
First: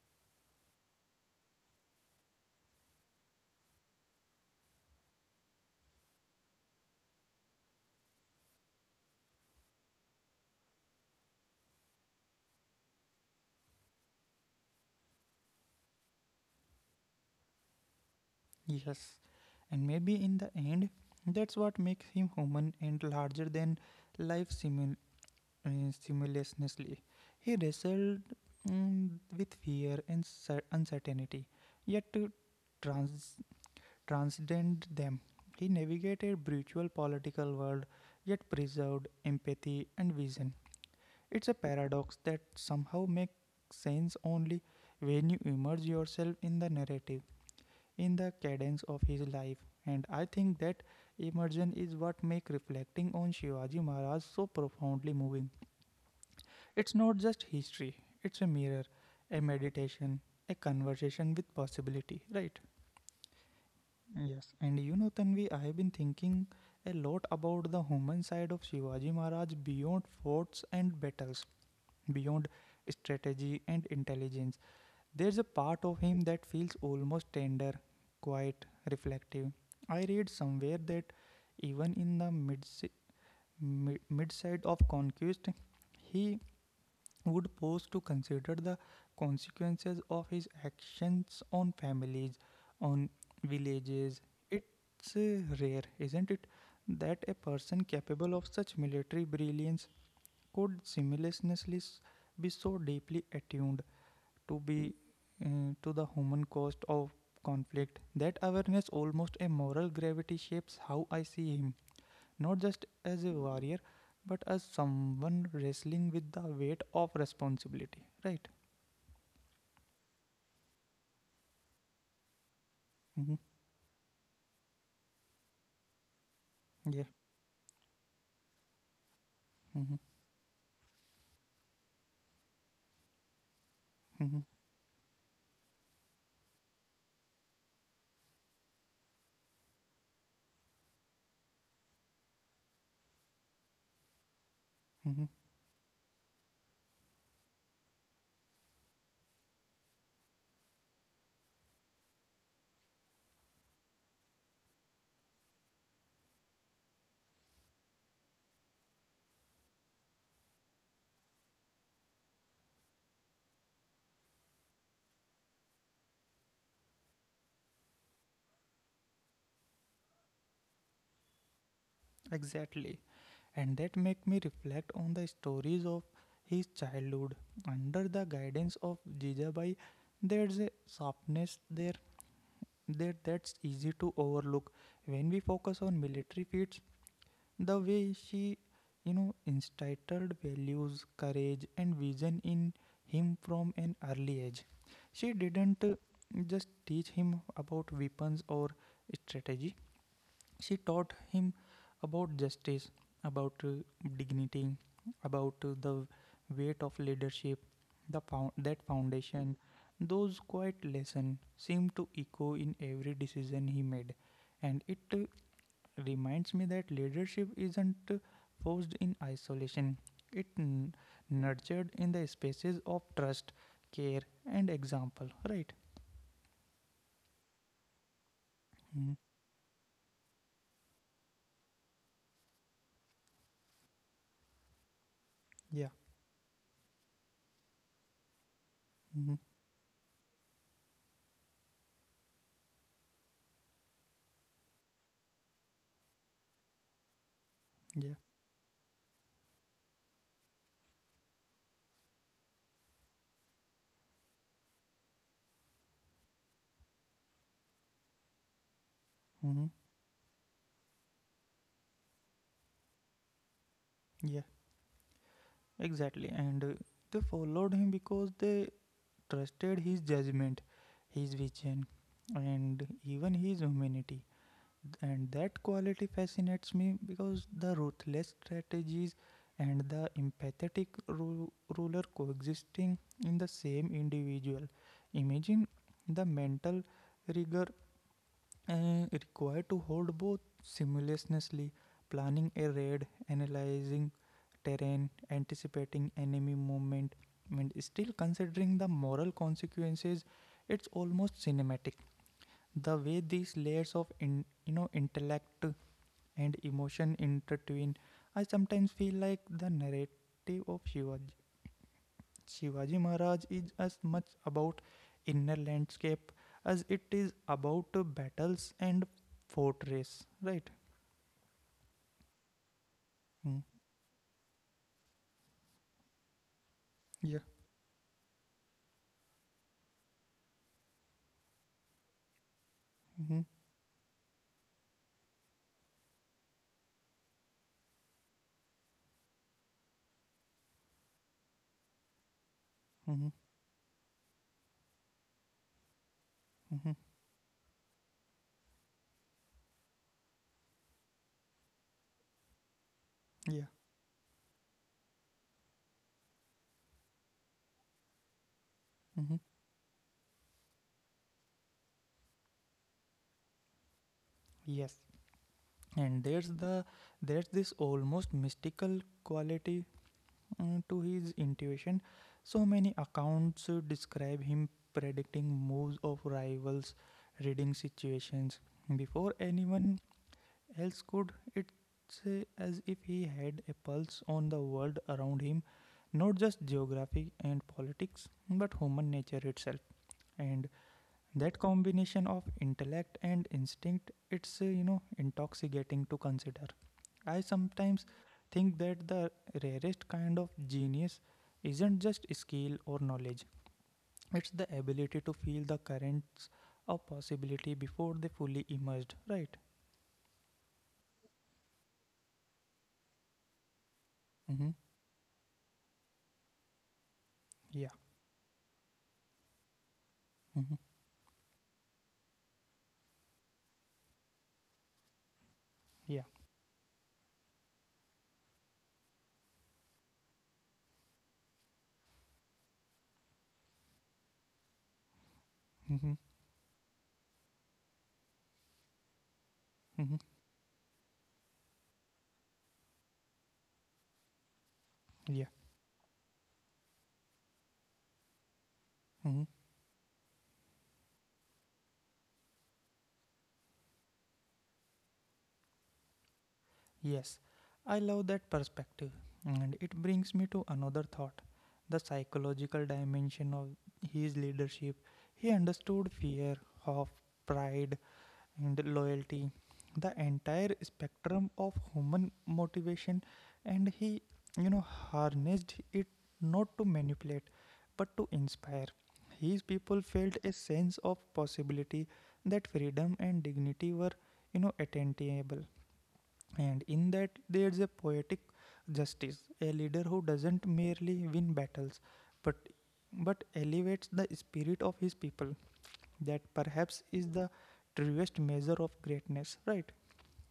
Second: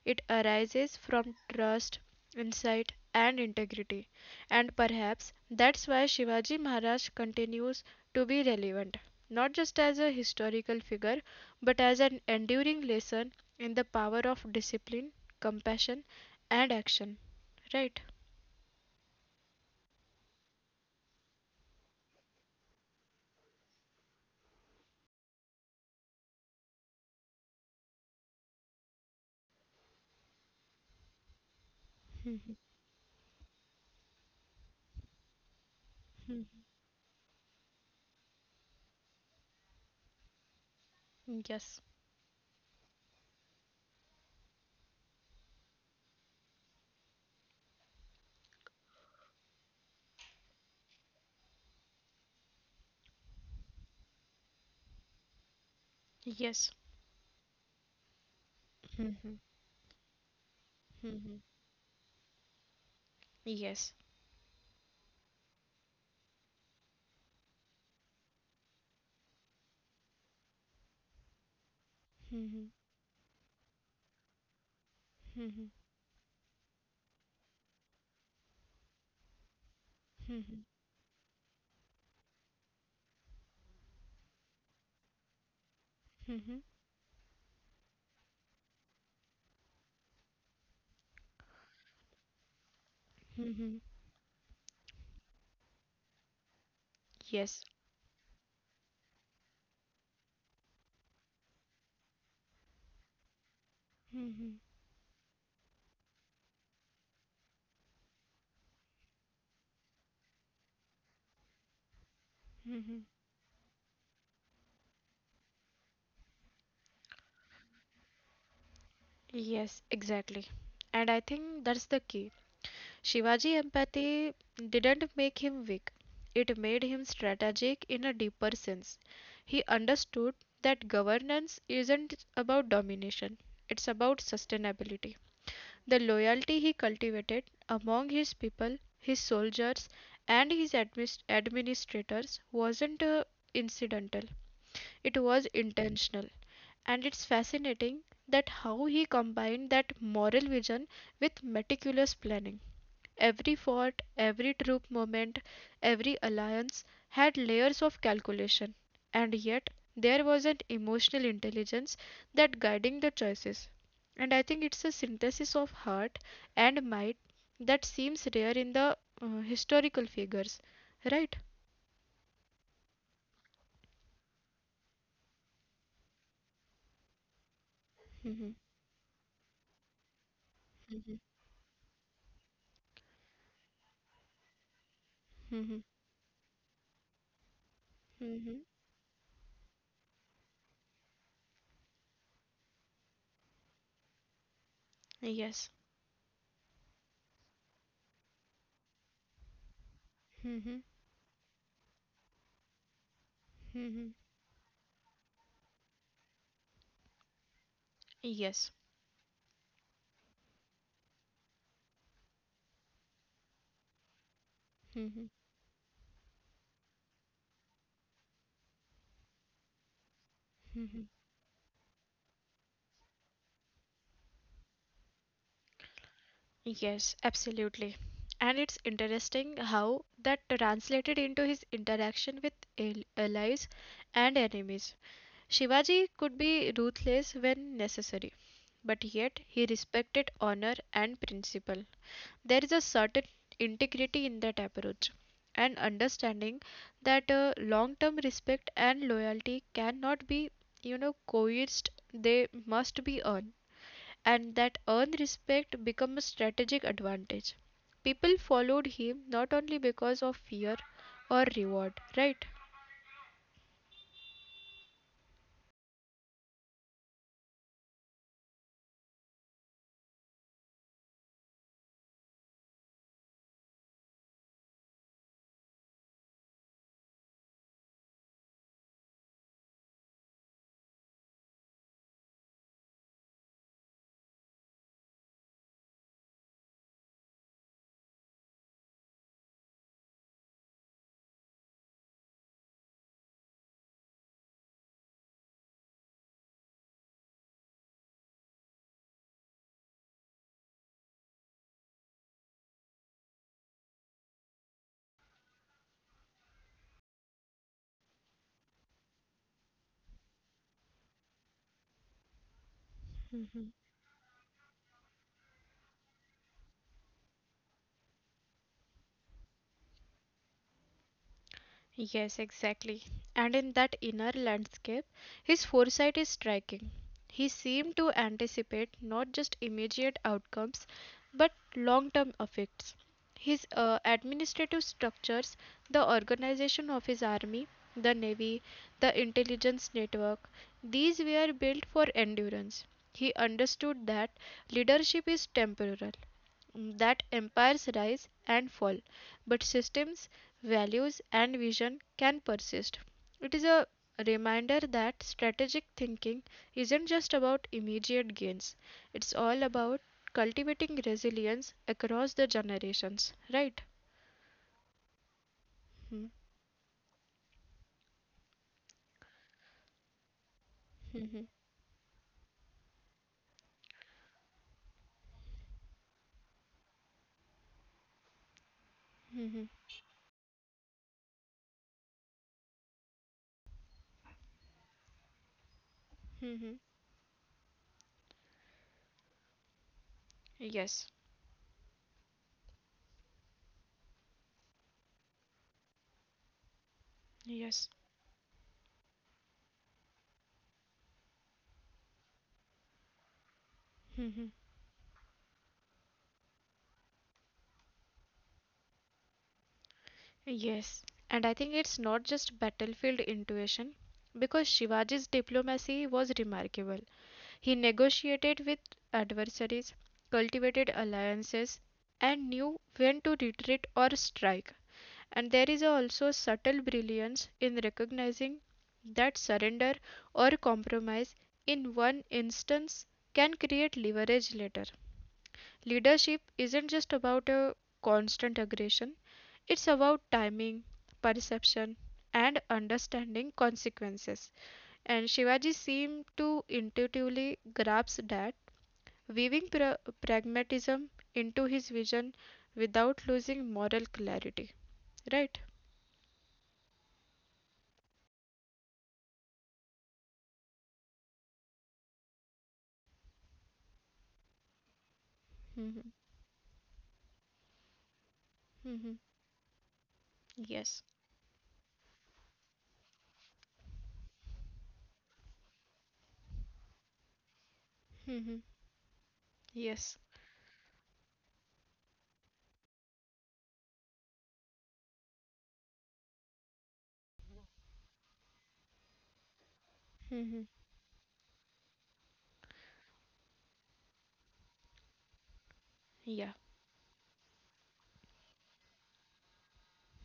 B: it arises from trust, insight, and integrity. And perhaps that's why Shivaji Maharaj continues to be relevant, not just as a historical figure, but as an enduring lesson in the power of discipline, compassion, and action, right?
A: Yes. And maybe in the end, that's what makes him human and larger than life simultaneously. He wrestled mm, with fear and uncertainty, yet to
B: Mhm,
A: trans- transcend them. He navigated a
B: mhm,
A: brutal political world yet preserved empathy and vision. It's
B: mhm.
A: a
B: Yes,
A: paradox that somehow makes sense only when you immerse yourself in the narrative, in the cadence of his life. And I think that immersion is what makes reflecting on Shivaji Maharaj so profoundly moving.
B: yes.
A: It's not just history, it's a mirror, a
B: Mhm,
A: meditation, a conversation
B: mhm.
A: with possibility, right?
B: Yes.
A: Yes, and you know, Tanvi, I have been thinking a lot about the human side of Shivaji Maharaj beyond forts and battles, beyond
B: Mhm,
A: strategy and intelligence. There's a part
B: mhm,
A: of him that feels almost tender, quiet, reflective. I read somewhere
B: mhm,
A: that even in the mid side of conquest, he
B: mhm,
A: would pause to consider the consequences of his actions on families, on
B: mhm.
A: villages. It's rare, isn't it, that a person
B: Yes.
A: capable of such military brilliance could simultaneously be so deeply attuned to
B: Mhm,
A: be to the human cost of conflict. That awareness almost a moral gravity shapes how I see him, not just as a
B: mhm.
A: warrior but as someone wrestling with the weight of responsibility, right?
B: Yes, exactly. And I think that's the key.
A: Mhm.
B: Shivaji empathy didn't make him weak, it
A: Yeah.
B: made him strategic in a deeper sense. He
A: Mhm.
B: understood that governance isn't about domination, it's
A: Mhm.
B: about sustainability. The loyalty he cultivated among his people, his soldiers, and his administrators wasn't incidental,
A: Mhm.
B: it was intentional. And it's fascinating that how he combined that moral vision with meticulous planning. Every fort, every troop movement, every alliance, had layers of calculation, and yet there was an emotional intelligence that guiding the choices, and I think it's a synthesis of heart and mind that seems rare in the historical figures, right?
A: Exactly. And that make me reflect on the stories of his childhood under the guidance of Jijabai. There's a softness there that's easy to overlook when we focus on military feats. The way she,
B: Mm-hmm.
A: you know, instilled values, courage, and vision in him from an early age. She didn't
B: Yes.
A: just teach him about weapons or strategy. She
B: Mm-hmm.
A: taught him about justice, about
B: Mm-hmm.
A: dignity, about the weight of leadership. That
B: Yes.
A: foundation, those quiet lessons seemed to echo in every decision he made, and it reminds me that leadership isn't forced in isolation. It nurtured in the spaces of trust, care, and example. Right?
B: Yes, absolutely. And it's
A: Mhm.
B: interesting how that translated into his interaction with allies and enemies.
A: Yeah.
B: Shivaji could be ruthless when necessary, but
A: Mhm.
B: yet he respected honor and principle. There is a certain integrity in that approach, and understanding that
A: Yeah.
B: long-term respect and loyalty cannot be, coerced, they must be earned and that earned respect became a strategic advantage. People followed him not
A: Mhm.
B: only because of fear or reward, right?
A: Yeah. Exactly, and they followed him because they trusted his judgment, his vision, and even his humanity. And that quality fascinates me because the ruthless strategies and the ruler coexisting in the same individual. Imagine the mental rigor required to hold both simultaneously, planning a raid, analyzing terrain, anticipating enemy movement, and still considering the moral consequences. It's almost cinematic. The way these layers of intellect and emotion intertwine. I sometimes feel like the narrative of Shivaji Maharaj is as much about inner landscape as it is about battles and fortress, right?
B: Yes, exactly. And in
A: Mm.
B: that inner landscape, his foresight is striking. He
A: Yeah.
B: seemed to anticipate not just immediate outcomes, but long term effects.
A: Mm-hmm.
B: His administrative structures, the organization of his army, the navy, the intelligence network, these were built for endurance. He
A: Mm-hmm.
B: understood that leadership is temporal,
A: Mm-hmm.
B: that empires rise and fall, but systems, values, and vision can persist. It is
A: Yeah.
B: a reminder that strategic thinking isn't just about immediate gains, it's
A: Mm-hmm.
B: all about cultivating resilience across the generations, right?
A: Yes. and
B: Hmm.
A: there's the there's this almost mystical quality to his intuition. So many accounts describe him predicting moves of rivals, reading situations before
B: Hmm. Hmm.
A: anyone else could. It's as if he had a pulse on the world around him, not just
B: Hmm. Hmm.
A: geography and politics but human nature itself. And
B: Yes,
A: that combination of intellect and instinct, it's intoxicating to consider. I
B: yes.
A: sometimes think that the rarest kind of genius isn't just skill or knowledge,
B: Hmm.
A: it's
B: Hmm.
A: the ability to feel the currents of possibility before they fully emerged, right?
B: Yes, and I think it's not just battlefield intuition because
A: Mm-hmm.
B: Shivaji's diplomacy was remarkable. He
A: Yeah.
B: negotiated with adversaries,
A: Mm-hmm.
B: cultivated alliances, and knew when to retreat or strike. And there is
A: Yeah.
B: also subtle brilliance in recognizing that surrender or compromise in one instance can create leverage later.
A: Mm-hmm.
B: Leadership isn't just about a constant aggression,
A: Mm-hmm.
B: it's about timing, perception, and understanding consequences.
A: Yeah.
B: And Shivaji seemed to intuitively grasp that
A: Mm-hmm.
B: weaving pragmatism into his vision without losing moral clarity. Right?
A: Yes, I love that perspective, and it brings me to another thought, the psychological dimension of his leadership. He understood
B: Mhm.
A: fear, hope, pride, and
B: Mhm.
A: loyalty, the entire
B: Yes.
A: spectrum of human motivation, and he, you know, harnessed it not to manipulate but to inspire.
B: Mhm.
A: His people felt
B: Yes.
A: a sense of possibility that freedom and dignity were, you know, attainable, and in that, there's a poetic justice, a leader who doesn't
B: Mhm.
A: merely win battles, but elevates the spirit of his people. That
B: Yeah.
A: perhaps is the truest measure of greatness, right?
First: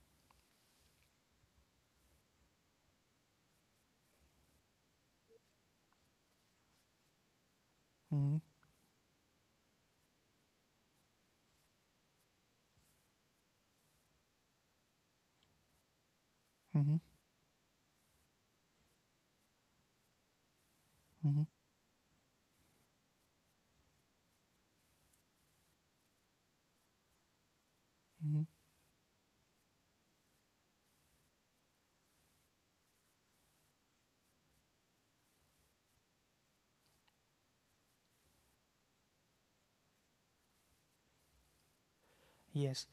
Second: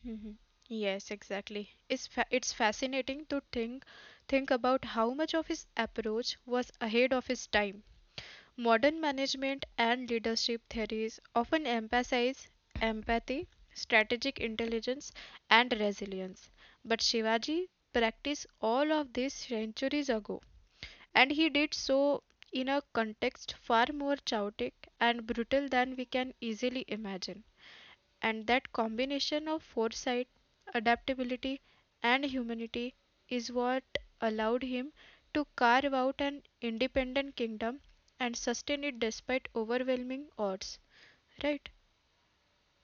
B: Mhm. Yes, exactly. It's it's fascinating to think about how much of his approach was ahead of his time.
A: Mm-hmm,
B: Modern management and leadership theories often emphasize empathy, strategic intelligence, and resilience.
A: mm-hmm,
B: But Shivaji practiced all of this centuries ago, and
A: mm-hmm,
B: he did so in a context far more chaotic and brutal than we can easily imagine.
A: mm-hmm.
B: And that combination of foresight, adaptability, and humanity is what allowed him to carve out an independent kingdom and sustain it despite overwhelming odds. Right?
A: Yes,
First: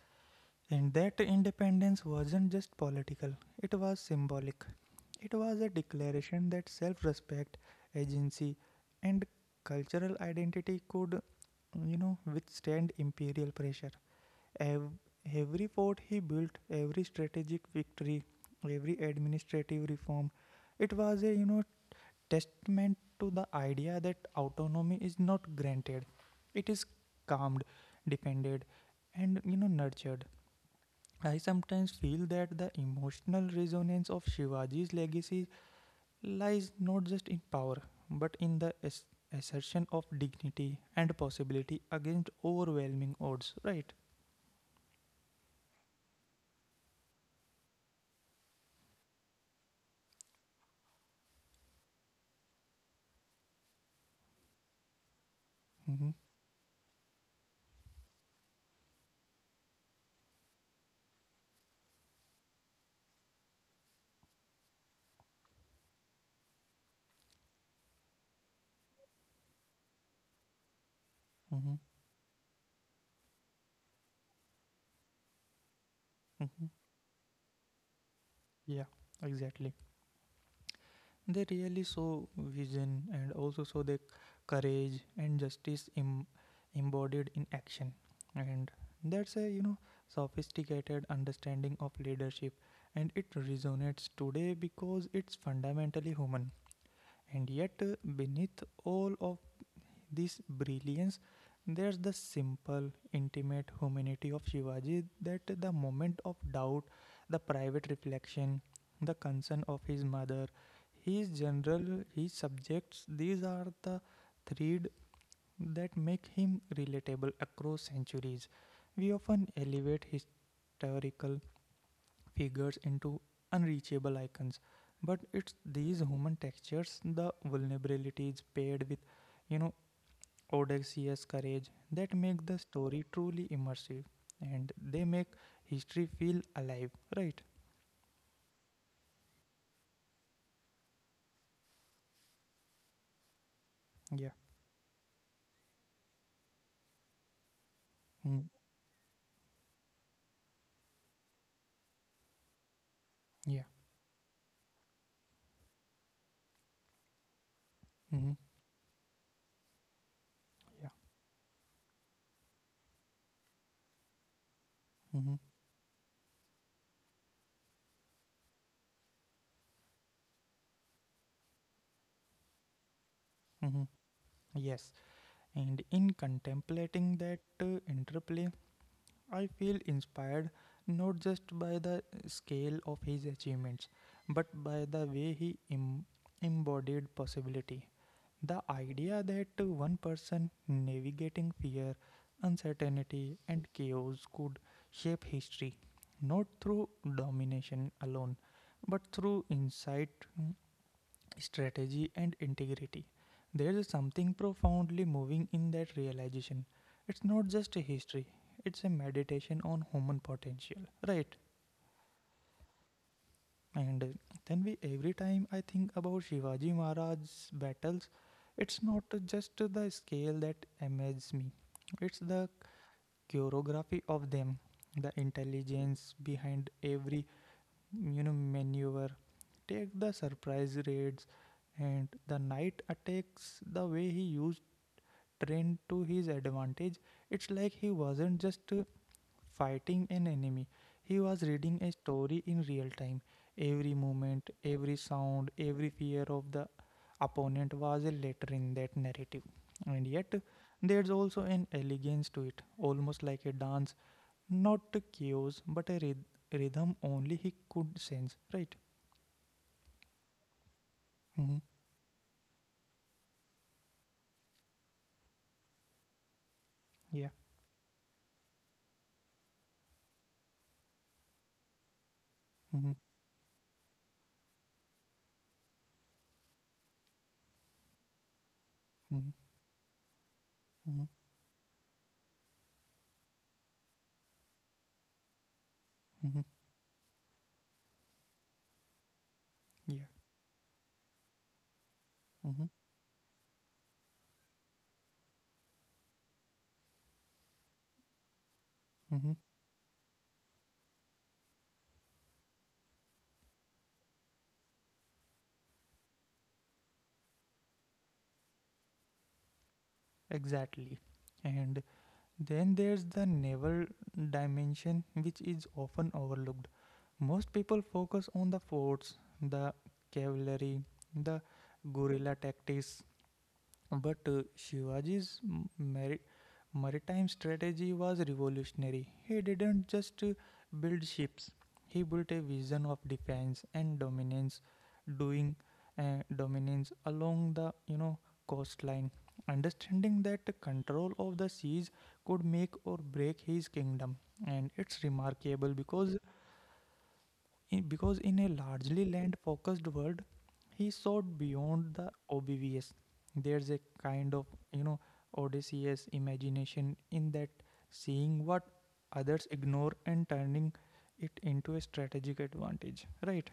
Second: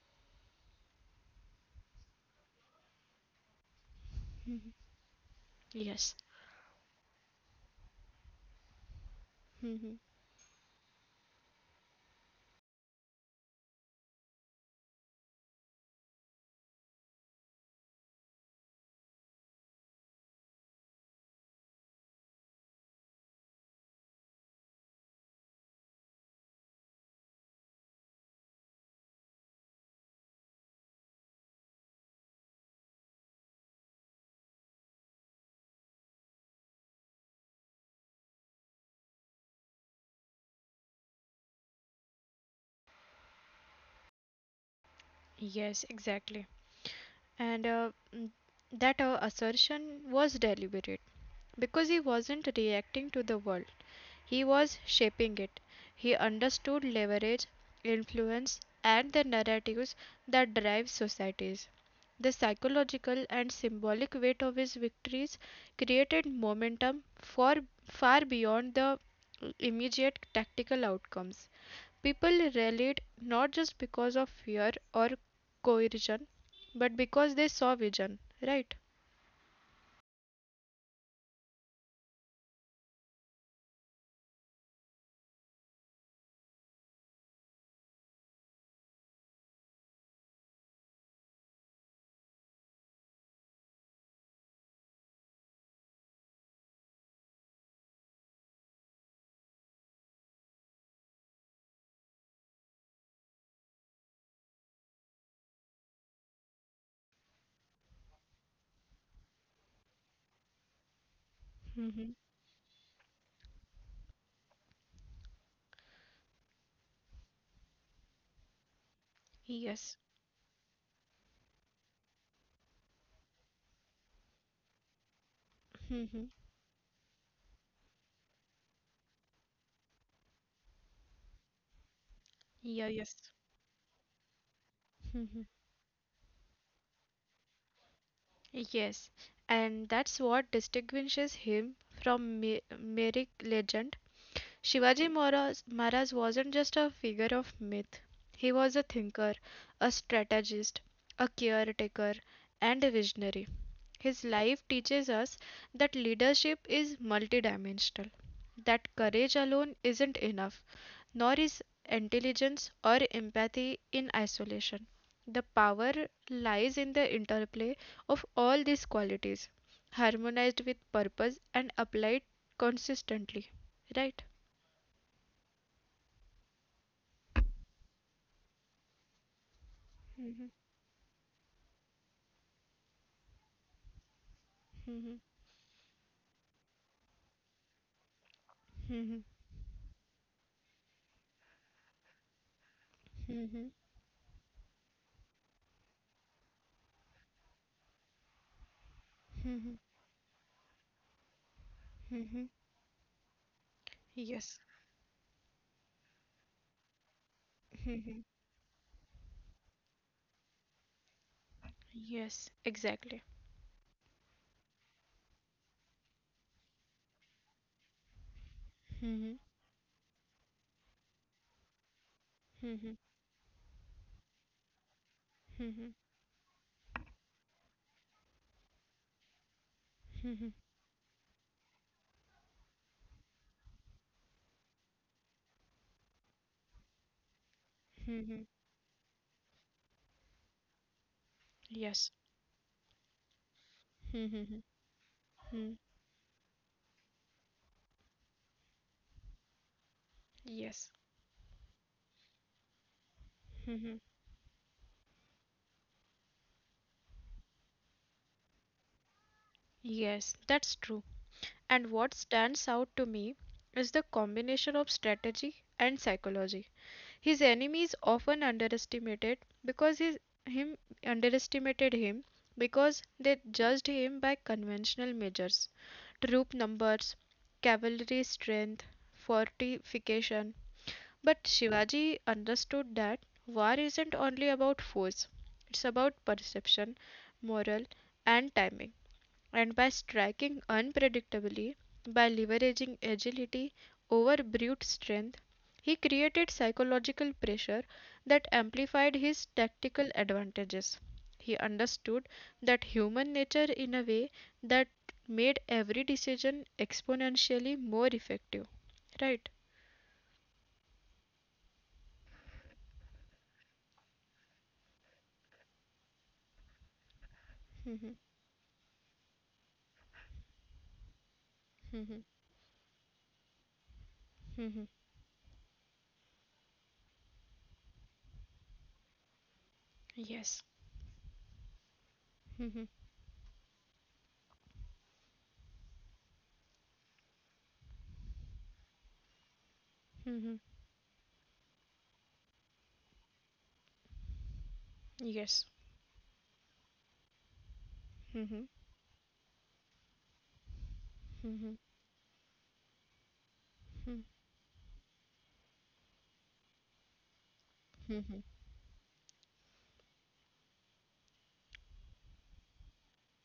A: and that independence wasn't just political; it was symbolic.
B: Mm.
A: It was a
B: Yes.
A: declaration that self-respect, agency, and
B: Mhm.
A: cultural identity could, you know, withstand imperial pressure. Ev- every fort he built, every strategic victory, every administrative reform, it was a testament to the idea that autonomy is not granted; it is calmed, defended, and nurtured. I sometimes feel that the emotional resonance of Shivaji's legacy lies not just in power, but in the assertion of dignity and possibility against overwhelming odds. Right?
B: Yes, exactly. And uh, mm, that assertion was deliberate because he wasn't reacting to the world. He was shaping it.
A: Mm-hmm,
B: He understood leverage, influence, and the narratives that drive societies. The psychological and symbolic weight of his victories created momentum for far beyond the immediate tactical outcomes.
A: mm-hmm,
B: People rallied not just because of fear or coercion,
A: mm-hmm.
B: but because they saw vision, right?
A: Yeah, exactly. They really show vision and also show the courage and justice embodied in action. And that's a, you know, sophisticated understanding of leadership. And it resonates today because it's fundamentally human. And yet, beneath all of this brilliance, there's the simple, intimate humanity of Shivaji, that the moment of doubt, the private reflection, the concern of his mother, his
B: Hmm.
A: general, his subjects, these are the thread that make him relatable across centuries. We often
B: Yes.
A: elevate historical figures into unreachable icons, but it's these human textures, the vulnerabilities paired with you know audacious courage that make the
B: Yeah, yes.
A: story truly immersive, and they
B: Mhm.
A: make history feel alive, right?
B: Yes, and that's what distinguishes him from myric legend.
A: Yeah.
B: Shivaji Maharaj wasn't just a figure of myth. He was
A: Mm.
B: a thinker, a strategist, a caretaker, and a visionary.
A: Yeah.
B: His life teaches us that leadership is multidimensional,
A: Hmm.
B: that courage alone isn't enough,
A: Yeah.
B: nor is intelligence or empathy in isolation. The
A: Hmm.
B: power lies in the interplay of all these qualities, harmonized with purpose and applied consistently.
A: Hmm.
B: Right?
A: Yes, and in contemplating that interplay, I feel inspired not just by the scale of his achievements but by the way he Im- embodied possibility. The idea that one person navigating fear, uncertainty, and chaos could shape history, not through domination alone, but through insight, mm, strategy, and integrity. There is
B: Yes.
A: something profoundly moving in that realization. It's not just a
B: Mhm.
A: history, it's a meditation on human potential, right?
B: Yes, exactly.
A: And every time I think about Shivaji Maharaj's battles, it's not
B: Hmm.
A: just the scale that amazes me, it's the choreography of them, the intelligence behind every maneuver. Take the surprise raids and the night attacks, the way he used trained to his advantage. It's like he wasn't just fighting an enemy. He was reading a
B: Yes.
A: story in real time. Every movement, every sound, every fear of the opponent was a letter in that narrative. And yet,
B: Yes.
A: there's also an elegance to it, almost like a dance, not a chaos, but a rhythm only he could sense, right?
B: Yes, that's true.
A: Mm-hmm.
B: And what stands out to me is the combination of strategy and psychology.
A: Yeah.
B: His enemies often underestimated because his him underestimated him
A: Mm-hmm.
B: because they judged him by conventional measures, troop numbers, cavalry strength,
A: Mm-hmm.
B: fortification.
A: Mm-hmm.
B: But Shivaji understood that war isn't only about force, it's about
A: Mm-hmm.
B: perception, morale, and timing and by
A: Yeah.
B: striking unpredictably, by
A: Mm-hmm.
B: leveraging agility over brute strength, he created psychological pressure that amplified
A: Mm-hmm.
B: his tactical advantages. He understood that human nature in a way that made every decision exponentially more effective. Right?
A: Exactly. And then there's the naval dimension, which is often overlooked. Most people focus on the forts, the cavalry, the guerrilla tactics, but Shivaji's maritime strategy was revolutionary. He didn't just
B: Yes.
A: build ships, he built a vision of defense and dominance, doing dominance along the coastline. Understanding that
B: Mm-hmm.
A: control of the seas could make or break his kingdom, and it's remarkable
B: Yes.
A: because because in a
B: Mm-hmm.
A: largely land focused world, he soared
B: Mm-hmm.
A: beyond the obvious. There's a kind of, you know, Odysseus imagination in that, seeing what others ignore and turning it into a strategic advantage, right?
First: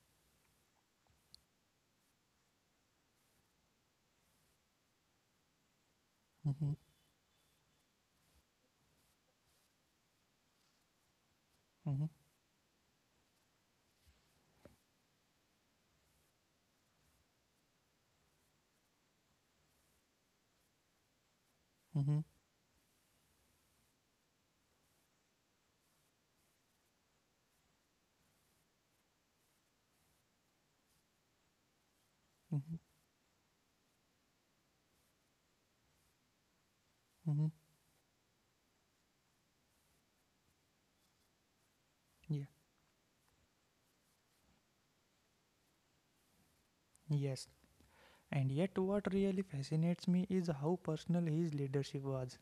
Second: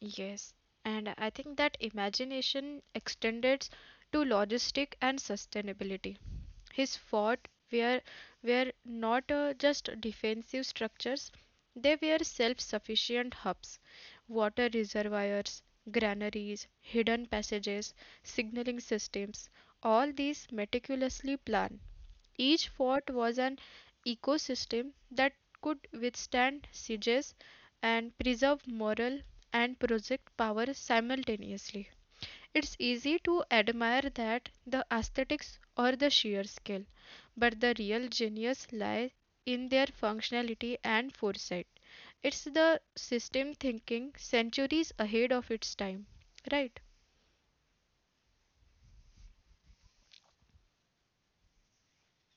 B: Yes, and I think that imagination extended to logistic and sustainability.
A: Mm-hmm,
B: His fort were not just defensive structures; they
A: mm-hmm,
B: were self-sufficient hubs, water reservoirs, granaries, hidden passages, signaling systems. All these meticulously planned.
A: mm-hmm,
B: Each fort was an ecosystem that could withstand sieges and preserve morale and project power simultaneously.
A: mm-hmm,
B: It's easy to admire that, the aesthetics or the sheer scale,
A: mm-hmm.
B: but the real genius lies in their functionality and foresight.
A: Yeah,
B: It's the system thinking centuries ahead of its time, right? [laughs]
A: yes. And yet, what really fascinates me is how personal his leadership was.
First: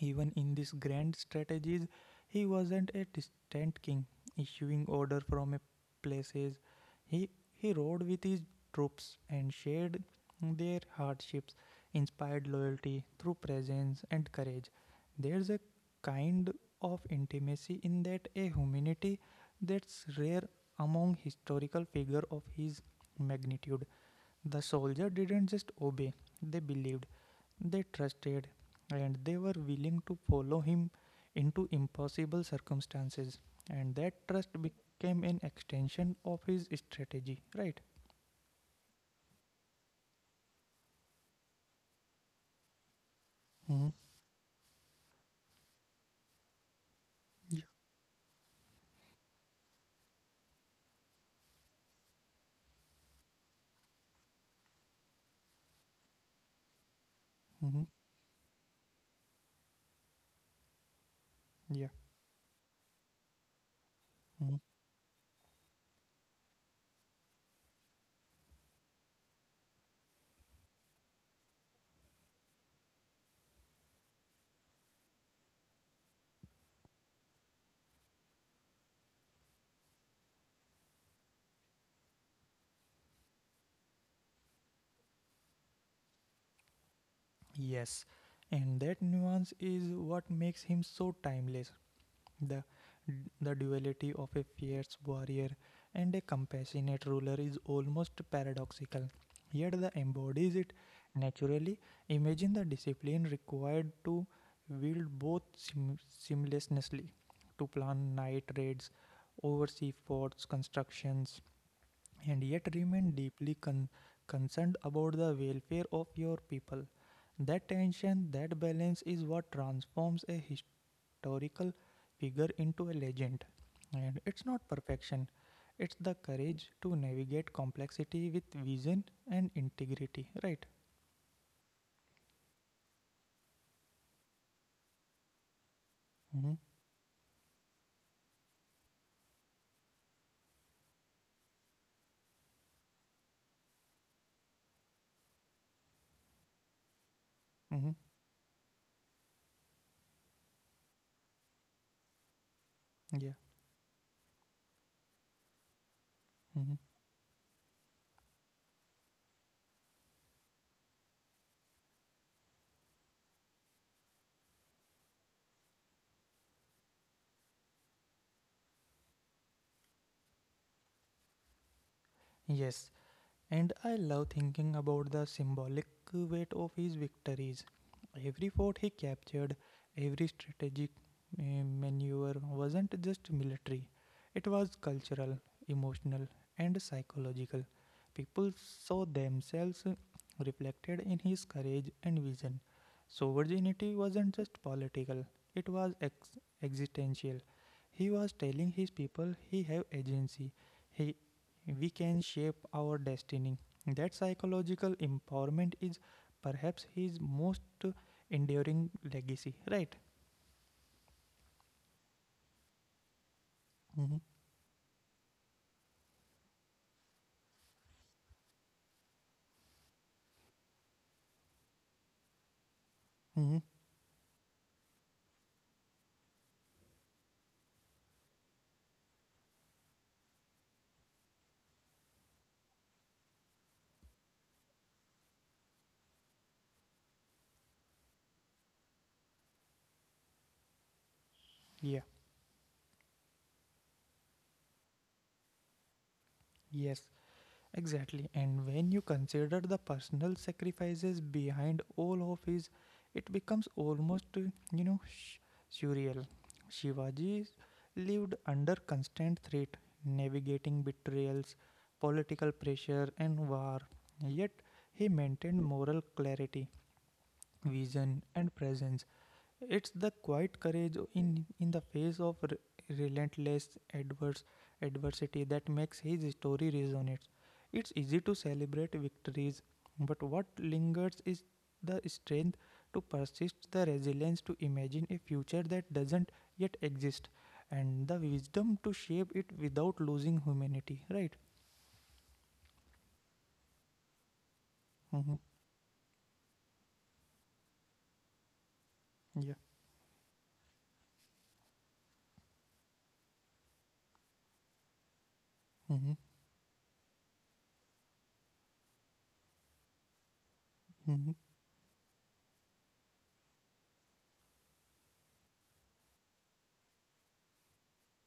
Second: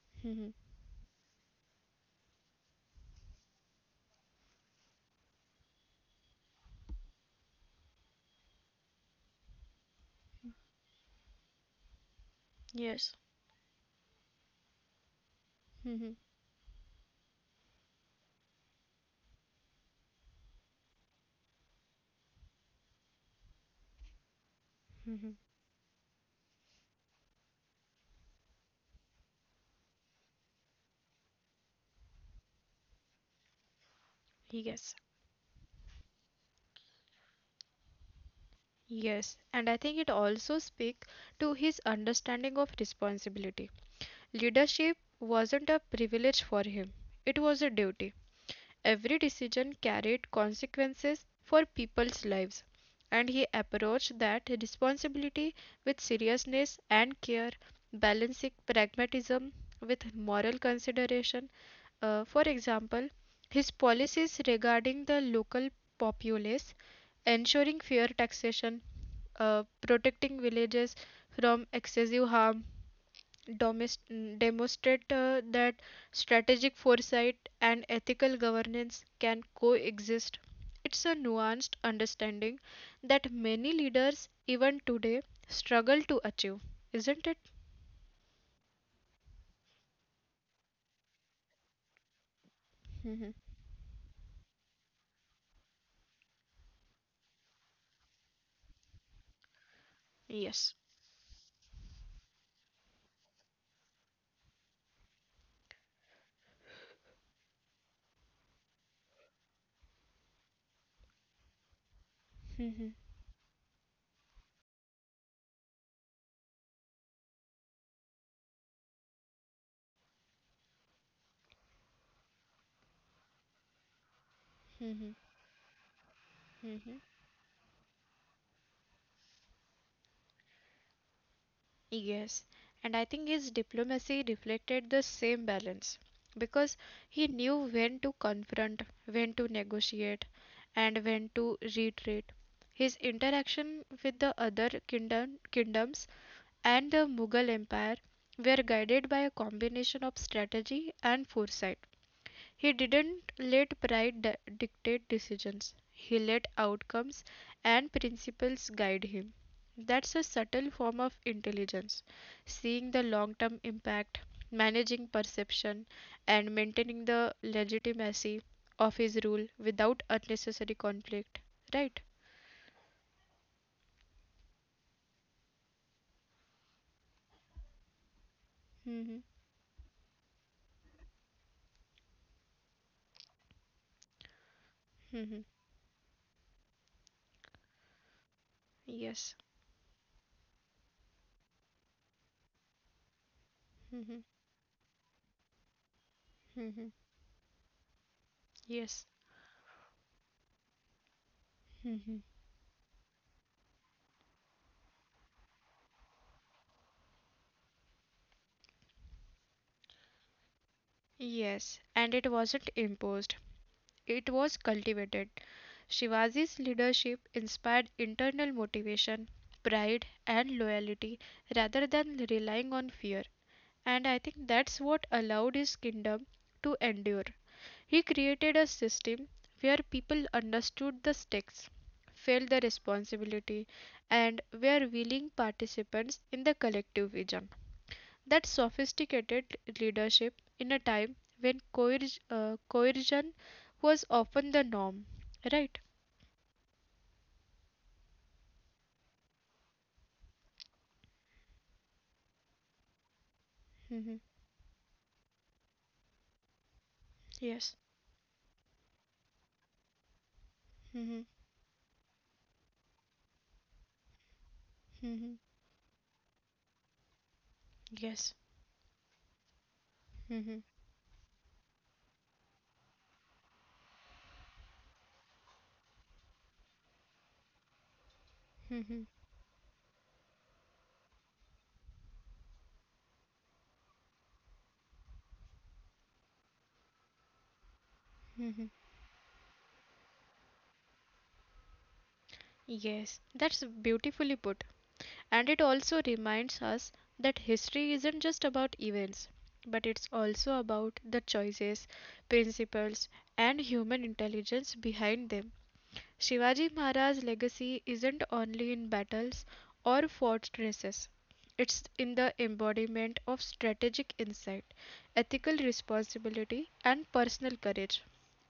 A: Even
B: Mhm,
A: in these grand strategies, he wasn't a distant king issuing order from a places. He he rode with his troops and shared their hardships, inspired loyalty through presence and courage. There's a
B: mhm,
A: kind of intimacy in that, a humanity that's rare among historical figures of his magnitude. The soldier
B: mhm.
A: didn't just obey, they believed, they trusted, and they were willing to follow him into impossible circumstances. And that trust
B: Yes.
A: became an extension of his strategy, right?
B: Yes, and I think it also speaks to his understanding of responsibility.
A: Hmm.
B: Leadership wasn't a privilege for him, it was a duty. Every decision carried consequences for people's lives, and he approached that responsibility with seriousness and care,
A: Hmm.
B: balancing pragmatism with moral consideration.
A: Yeah.
B: For example, his policies
A: Hmm.
B: regarding the local populace, ensuring fair taxation, protecting villages from excessive harm, demonstrate that strategic foresight and ethical governance can coexist. It's a nuanced understanding that many leaders, even today, struggle to achieve, isn't it?
A: Yes. And that nuance is what makes him so timeless. The, the duality of a fierce warrior and a compassionate ruler is almost paradoxical, yet the
B: Yes.
A: embodies it naturally. Imagine the discipline required to wield both seamlessly, to plan night raids, oversee forts constructions, and
B: Mhm,
A: yet remain deeply concerned about the welfare of your people. That tension, that balance is what transforms a historical figure into a legend. And it's
B: mhm,
A: not perfection, it's the
B: mhm.
A: courage to navigate complexity with vision and integrity, right?
B: Yes, and I think his diplomacy reflected the same balance because
A: Mm-hmm.
B: he knew when to confront, when to negotiate, and when to retreat. His interaction with the other kingdoms and the Mughal Empire
A: Mm-hmm.
B: were guided by a combination of strategy and foresight he didn't
A: Yeah.
B: let pride dictate decisions. He let
A: Mm-hmm.
B: outcomes and principles guide him. That's a subtle form of intelligence, seeing the long term impact, managing perception, and maintaining the legitimacy of his rule without unnecessary conflict. Right?
A: Yes. And I love thinking about the symbolic weight of his victories. Every fort
B: Hmm.
A: he captured, every strategic uh, maneuver wasn't just military, it was cultural, emotional, and psychological. People
B: Yes.
A: saw themselves reflected in his courage and vision. So,
B: Hmm.
A: virginity wasn't just political, it was
B: Hmm.
A: existential. He was
B: Yes.
A: telling his people he have agency, he we can shape our destiny. That psychological empowerment is perhaps his most enduring legacy, right?
B: Yes. And it wasn't imposed, it was
A: Hmm.
B: cultivated. Shivaji's leadership inspired internal motivation, pride, and loyalty rather than relying on fear.
A: Hmm.
B: And I think that's what allowed his kingdom to endure. He created a system where people understood the stakes, felt the responsibility, and were willing participants in the collective vision. That sophisticated leadership in a time when
A: Yeah,
B: coercion was often the norm, right?
A: yes, exactly. And when you consider the personal sacrifices behind all of his, it becomes
B: Mhm.
A: almost, you know, sh- surreal.
B: Yes.
A: Shivaji lived under constant threat, navigating
B: Mhm.
A: betrayals, political pressure, and war. Yet
B: Mhm.
A: he maintained moral clarity,
B: Yes.
A: vision and presence. It's the
B: Mhm.
A: quiet courage in the face of relentless adverse adversity that makes his story resonate. It's easy to
B: Mhm.
A: celebrate victories, but what lingers is the strength to persist, the resilience to imagine a future that doesn't yet exist, and the
B: Mhm.
A: wisdom to shape it without losing humanity. Right?
B: Yes. That's beautifully put. And it
A: Mm-hmm.
B: also reminds us that history isn't just about events,
A: Yeah.
B: but it's also about the choices, principles, and human intelligence behind them.
A: Mm-hmm.
B: Shivaji Maharaj's legacy isn't only in battles or fortresses,
A: Mm-hmm.
B: it's in the embodiment of strategic insight, ethical responsibility, and personal courage.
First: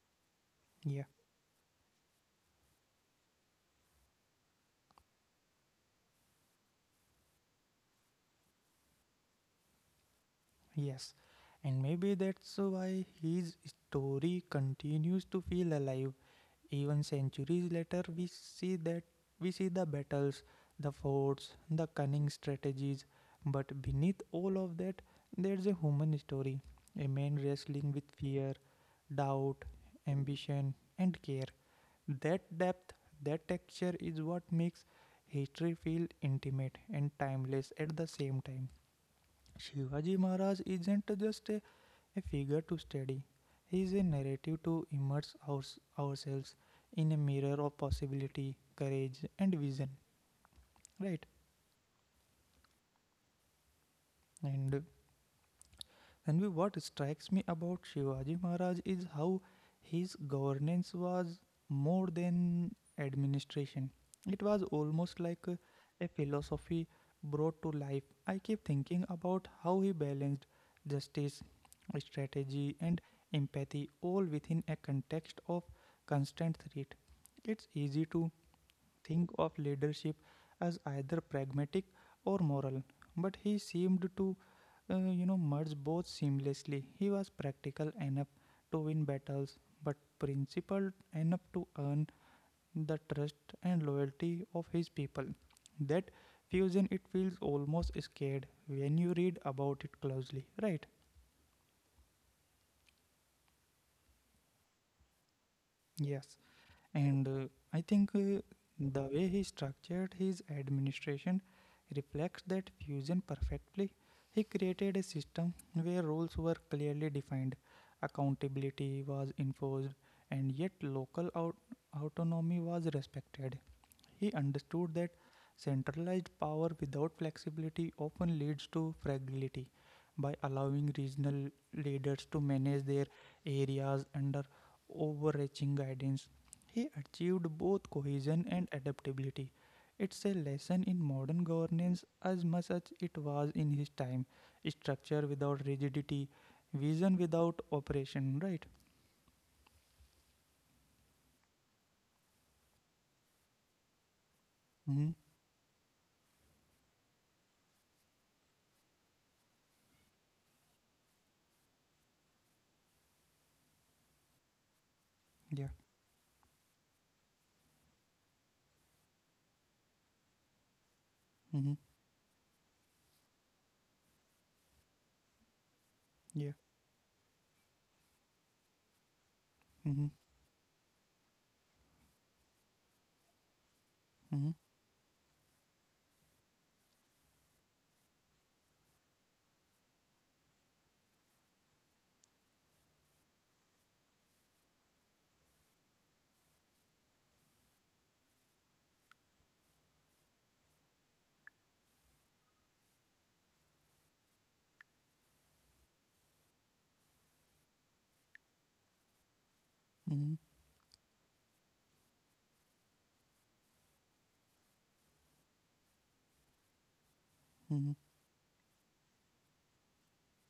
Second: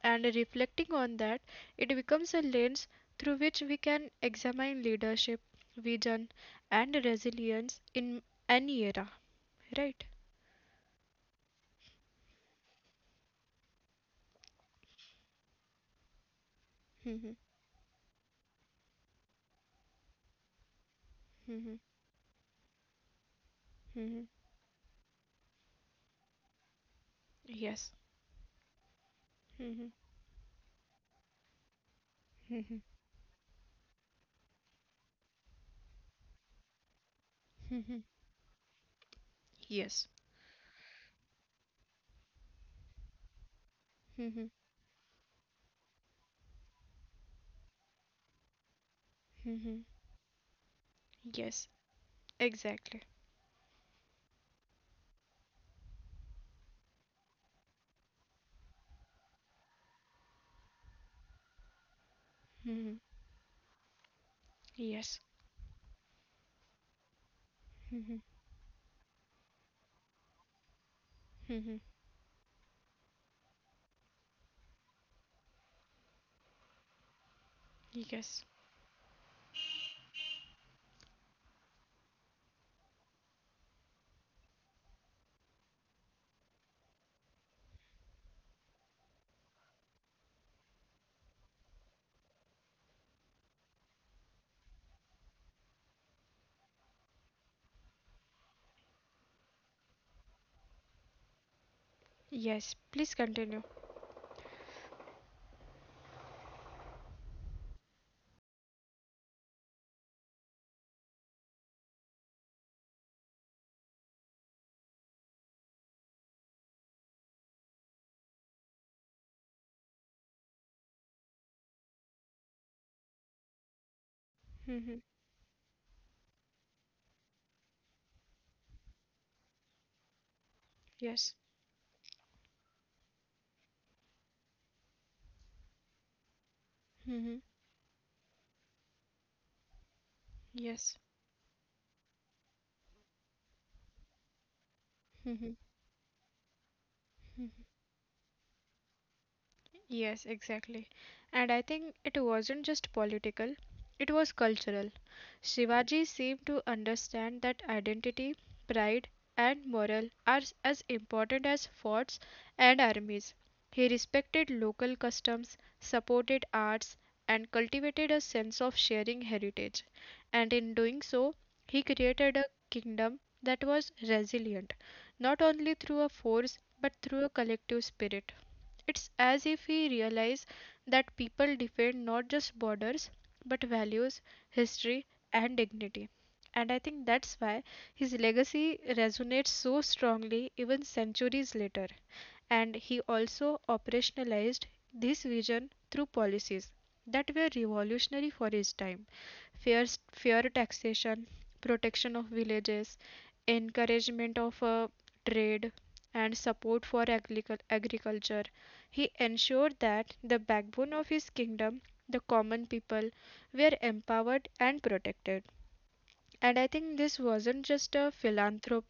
B: And reflecting
A: Yeah.
B: on that, it becomes a lens through which we can examine leadership, vision, and resilience in any era, right?
A: Yes, and maybe that's why his story continues to feel alive. Even centuries later, we see the battles, the forts, the cunning strategies. But beneath
B: Mhm.
A: all of that, there's a human story, a man wrestling with
B: Yes.
A: fear, doubt,
B: Mhm.
A: ambition, and care. That depth, that texture is what makes history feel intimate and timeless at the same time. Shivaji
B: Yes.
A: Maharaj isn't just a figure to study. He is a narrative to
B: Mhm.
A: immerse ourselves in a mirror of possibility, courage, and vision.
B: Mhm.
A: Right?
B: Yes. Exactly.
A: And uh, And what strikes me about Shivaji Maharaj is how his governance was more than
B: Mhm.
A: administration. It was almost like
B: Yes.
A: a philosophy brought to life. I keep
B: Mhm.
A: thinking about how he balanced justice,
B: Mm-hmm.
A: strategy, and empathy all within a context of constant threat. It's easy to
B: Yes.
A: think of leadership as either pragmatic or moral, but he seemed to merge both seamlessly. He was practical enough to win battles, but principled enough to earn the trust and loyalty of his people. That fusion, it feels almost scared when you read about it closely, right?
B: Yes. Please continue.
A: Yes. And I think the way he structured his administration reflects that fusion perfectly. He created a system where rules were clearly defined, accountability was enforced, and yet local autonomy was respected. He understood that
B: Mm-hmm.
A: centralized power without flexibility often leads to fragility. By allowing regional leaders to
B: Yes.
A: manage their areas under overarching guidance, he achieved both cohesion
B: Mm-hmm.
A: and adaptability. It's a lesson in modern governance
B: Yes.
A: as much as it was in his time. Structure without rigidity, vision without operation, right?
B: Yes, exactly. And I think it wasn't just political,
A: Mm-hmm.
B: it was cultural. Shivaji seemed to understand that identity, pride, and morale are as important as forts and armies. He respected
A: Yeah.
B: local customs, supported arts, and cultivated a sense of sharing heritage. And
A: Mm-hmm.
B: in doing so, he created a kingdom that was resilient not
A: Yeah.
B: only through a force but through a collective spirit.
A: Mm-hmm.
B: It's as if we realize that people defend not just borders but
A: Mm-hmm.
B: values, history, and dignity. And I think that's why his legacy resonates so strongly even centuries later and he also operationalized this vision through policies that were revolutionary for his time, fair, fair taxation, protection of villages, encouragement of trade, and support for agriculture. He
A: Mm-hmm.
B: ensured that the backbone of his kingdom, the common people, were empowered and protected. And I think this wasn't just a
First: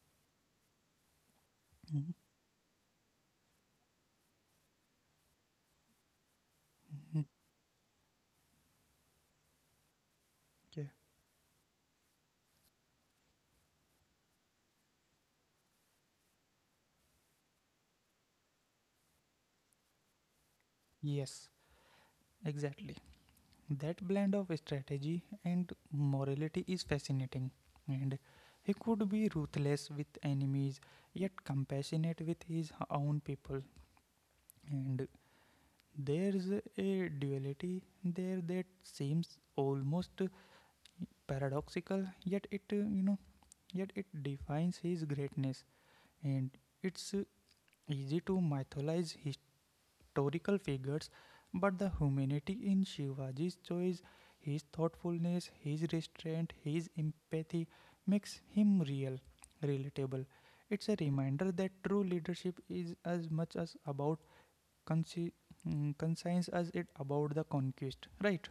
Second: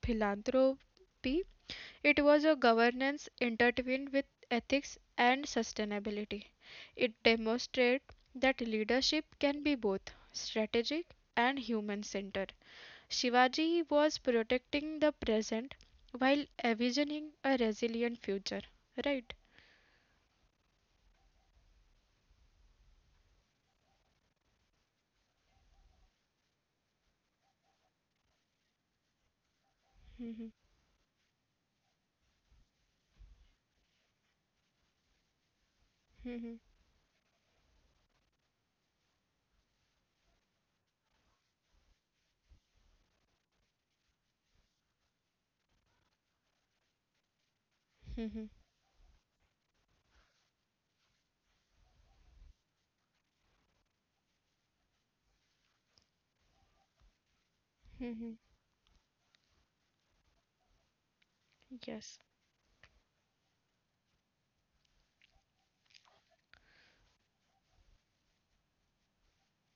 B: philanthropy,
A: Mm-hmm. Mm-hmm.
B: it was a governance intertwined with ethics and sustainability. It demonstrated that leadership can be both
A: Yeah.
B: strategic and human centered. Shivaji was protecting the present while envisioning a resilient future, right?
A: Yes, exactly. That blend of strategy and morality is fascinating. And he could be ruthless with enemies, yet compassionate with his own people. And
B: Mhm.
A: there's a duality there that seems almost paradoxical, yet it yet it defines his greatness. And it's easy to mythologize historical figures, but the humanity in Shivaji's choice, his thoughtfulness, his restraint, his empathy, makes him real, relatable. It's a
B: Yes.
A: reminder that true leadership is as much as about Consi, concerns us it about the conquest, right?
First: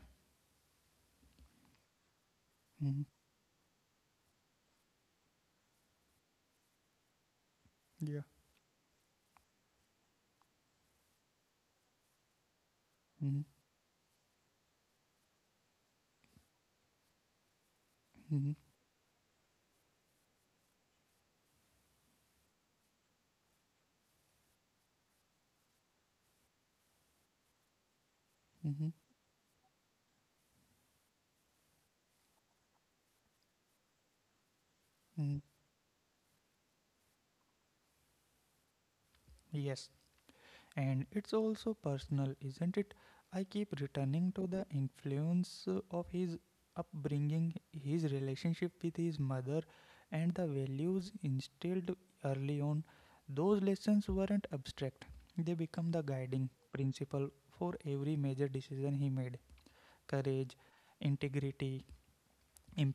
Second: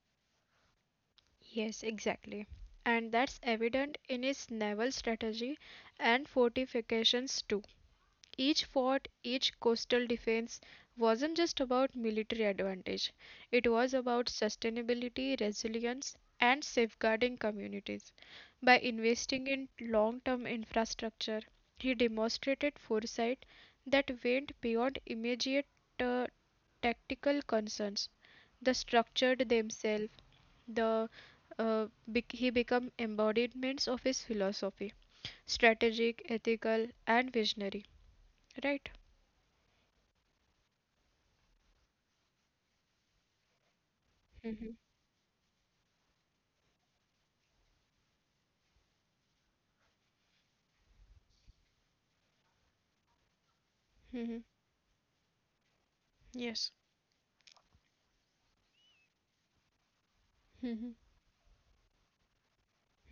B: Yes, exactly.
A: Mhm.
B: And that's evident in his naval strategy and fortifications too.
A: Yeah.
B: Each fort, each coastal defense wasn't just about military advantage,
A: Mhm.
B: it was about sustainability, resilience, and safeguarding communities.
A: Mhm.
B: By investing in long term infrastructure, he demonstrated foresight that went beyond immediate uh, tactical concerns.
A: Mhm.
B: The structured themselves, the he become embodiments of his philosophy,
A: Mhm.
B: strategic, ethical, and visionary. Right?
A: Yes, and it's also personal, isn't it? I keep returning to the influence of his upbringing, his relationship with his mother and the values instilled early on. Those lessons
B: Mhm.
A: weren't abstract, they become the guiding
B: Yes.
A: principle for every major decision he made. Courage,
B: Mhm.
A: integrity,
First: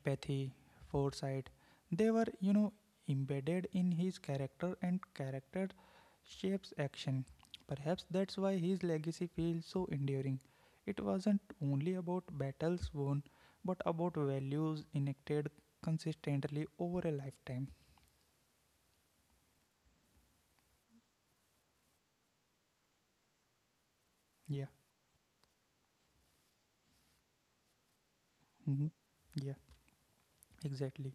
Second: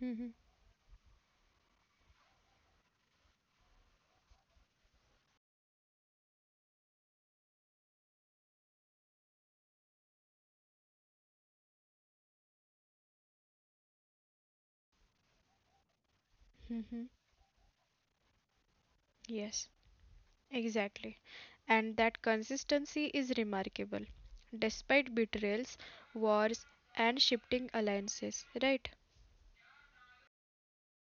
B: Mhm.
A: foresight. They were, you know, embedded in his character, and character shapes action. Perhaps that's why his legacy feels so enduring. It wasn't only about battles won, but about values enacted consistently over
B: Mhm.
A: a lifetime.
B: Yes. Exactly. And that consistency is remarkable,
A: Yeah.
B: despite betrayals, wars, and shifting alliances. Right?
A: Hmm. Yeah, exactly.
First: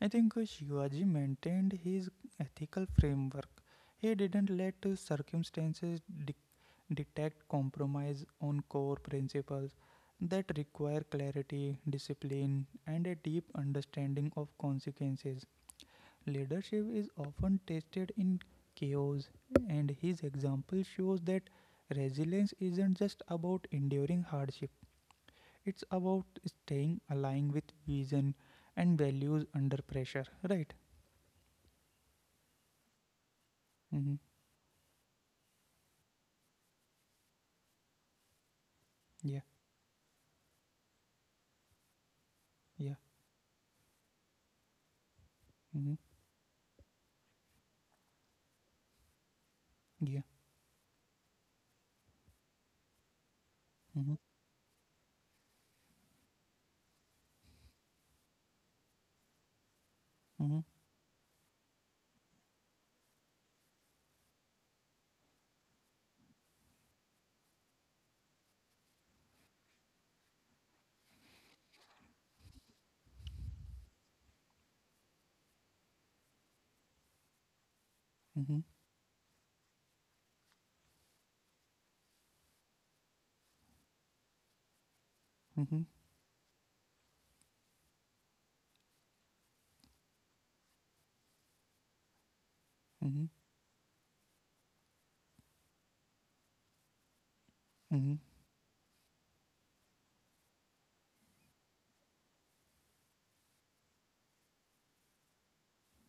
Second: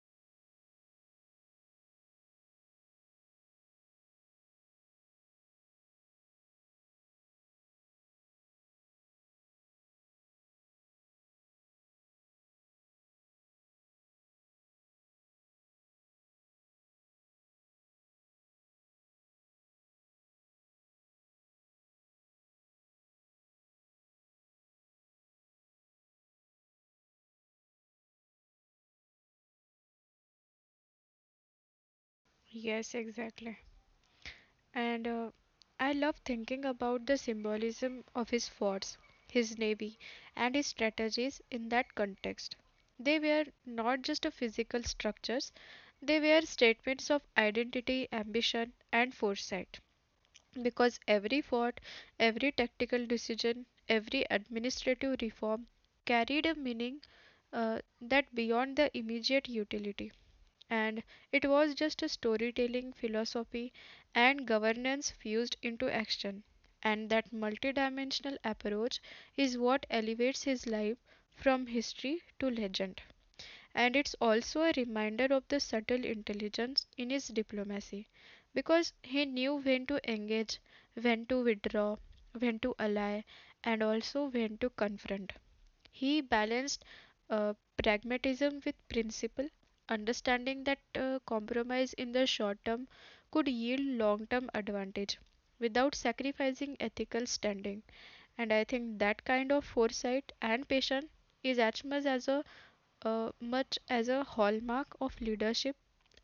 A: I think Shivaji maintained his ethical framework. He didn't let circumstances dictate detect compromise on core principles that require clarity, discipline, and a deep understanding of consequences. Leadership is often tested in chaos, and his example shows that resilience isn't just about enduring hardship, it's about staying aligned with vision and values under pressure, right?
B: Yes, exactly.
A: Mm-hmm.
B: And I love thinking about the symbolism of his forts,
A: Yeah,
B: his navy, and his strategies in that context.
A: yeah,
B: They were not just a physical structures,
A: mm-hmm.
B: they were statements of identity, ambition, and foresight.
A: Yeah,
B: Because every vote, every tactical decision,
A: mm-hmm.
B: every administrative reform carried a meaning that beyond the immediate utility.
A: Mm-hmm.
B: And it was just a storytelling philosophy and governance fused into action. And that multidimensional approach is what elevates his life from history to legend and it's also a reminder of the subtle intelligence in his diplomacy
A: Mm-hmm.
B: because he knew when to engage, when to withdraw, when to ally, and also when to confront.
A: Mm-hmm.
B: He balanced uh, pragmatism with principle, understanding that compromise in the short term
A: Mm-hmm.
B: could yield long term advantage without sacrificing ethical standing.
A: Mm-hmm.
B: And I think that kind of foresight and patience is as much as a hallmark of leadership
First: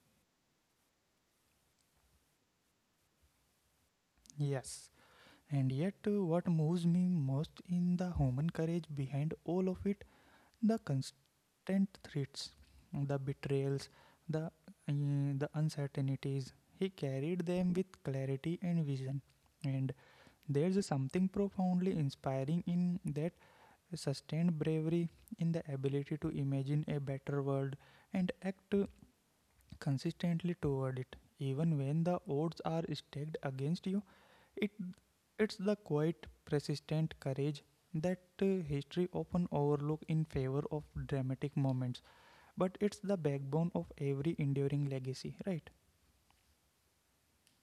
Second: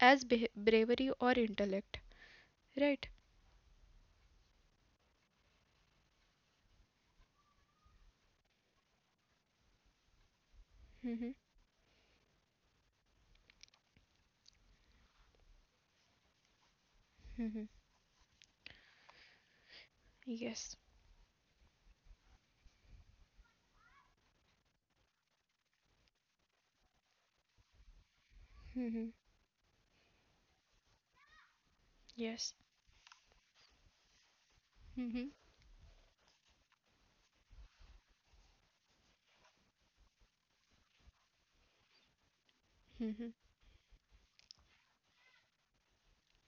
B: as beh bravery or intellect. Right?
A: Yes, and yet, what moves me most in the human courage behind all of it, the
B: Mm-hmm.
A: constant threats, the betrayals, the, uh, the uncertainties. He carried them with clarity and vision. And there's
B: Yes.
A: something profoundly inspiring in that sustained bravery, in the ability to imagine a better world and act
B: Mm-hmm.
A: consistently toward it. Even when the odds are
B: Yes.
A: stacked against you, it it's the
B: Mm-hmm.
A: quiet, persistent courage that history often overlooks in favor of dramatic moments, but it's the backbone of every
B: Mm-hmm.
A: enduring legacy, right?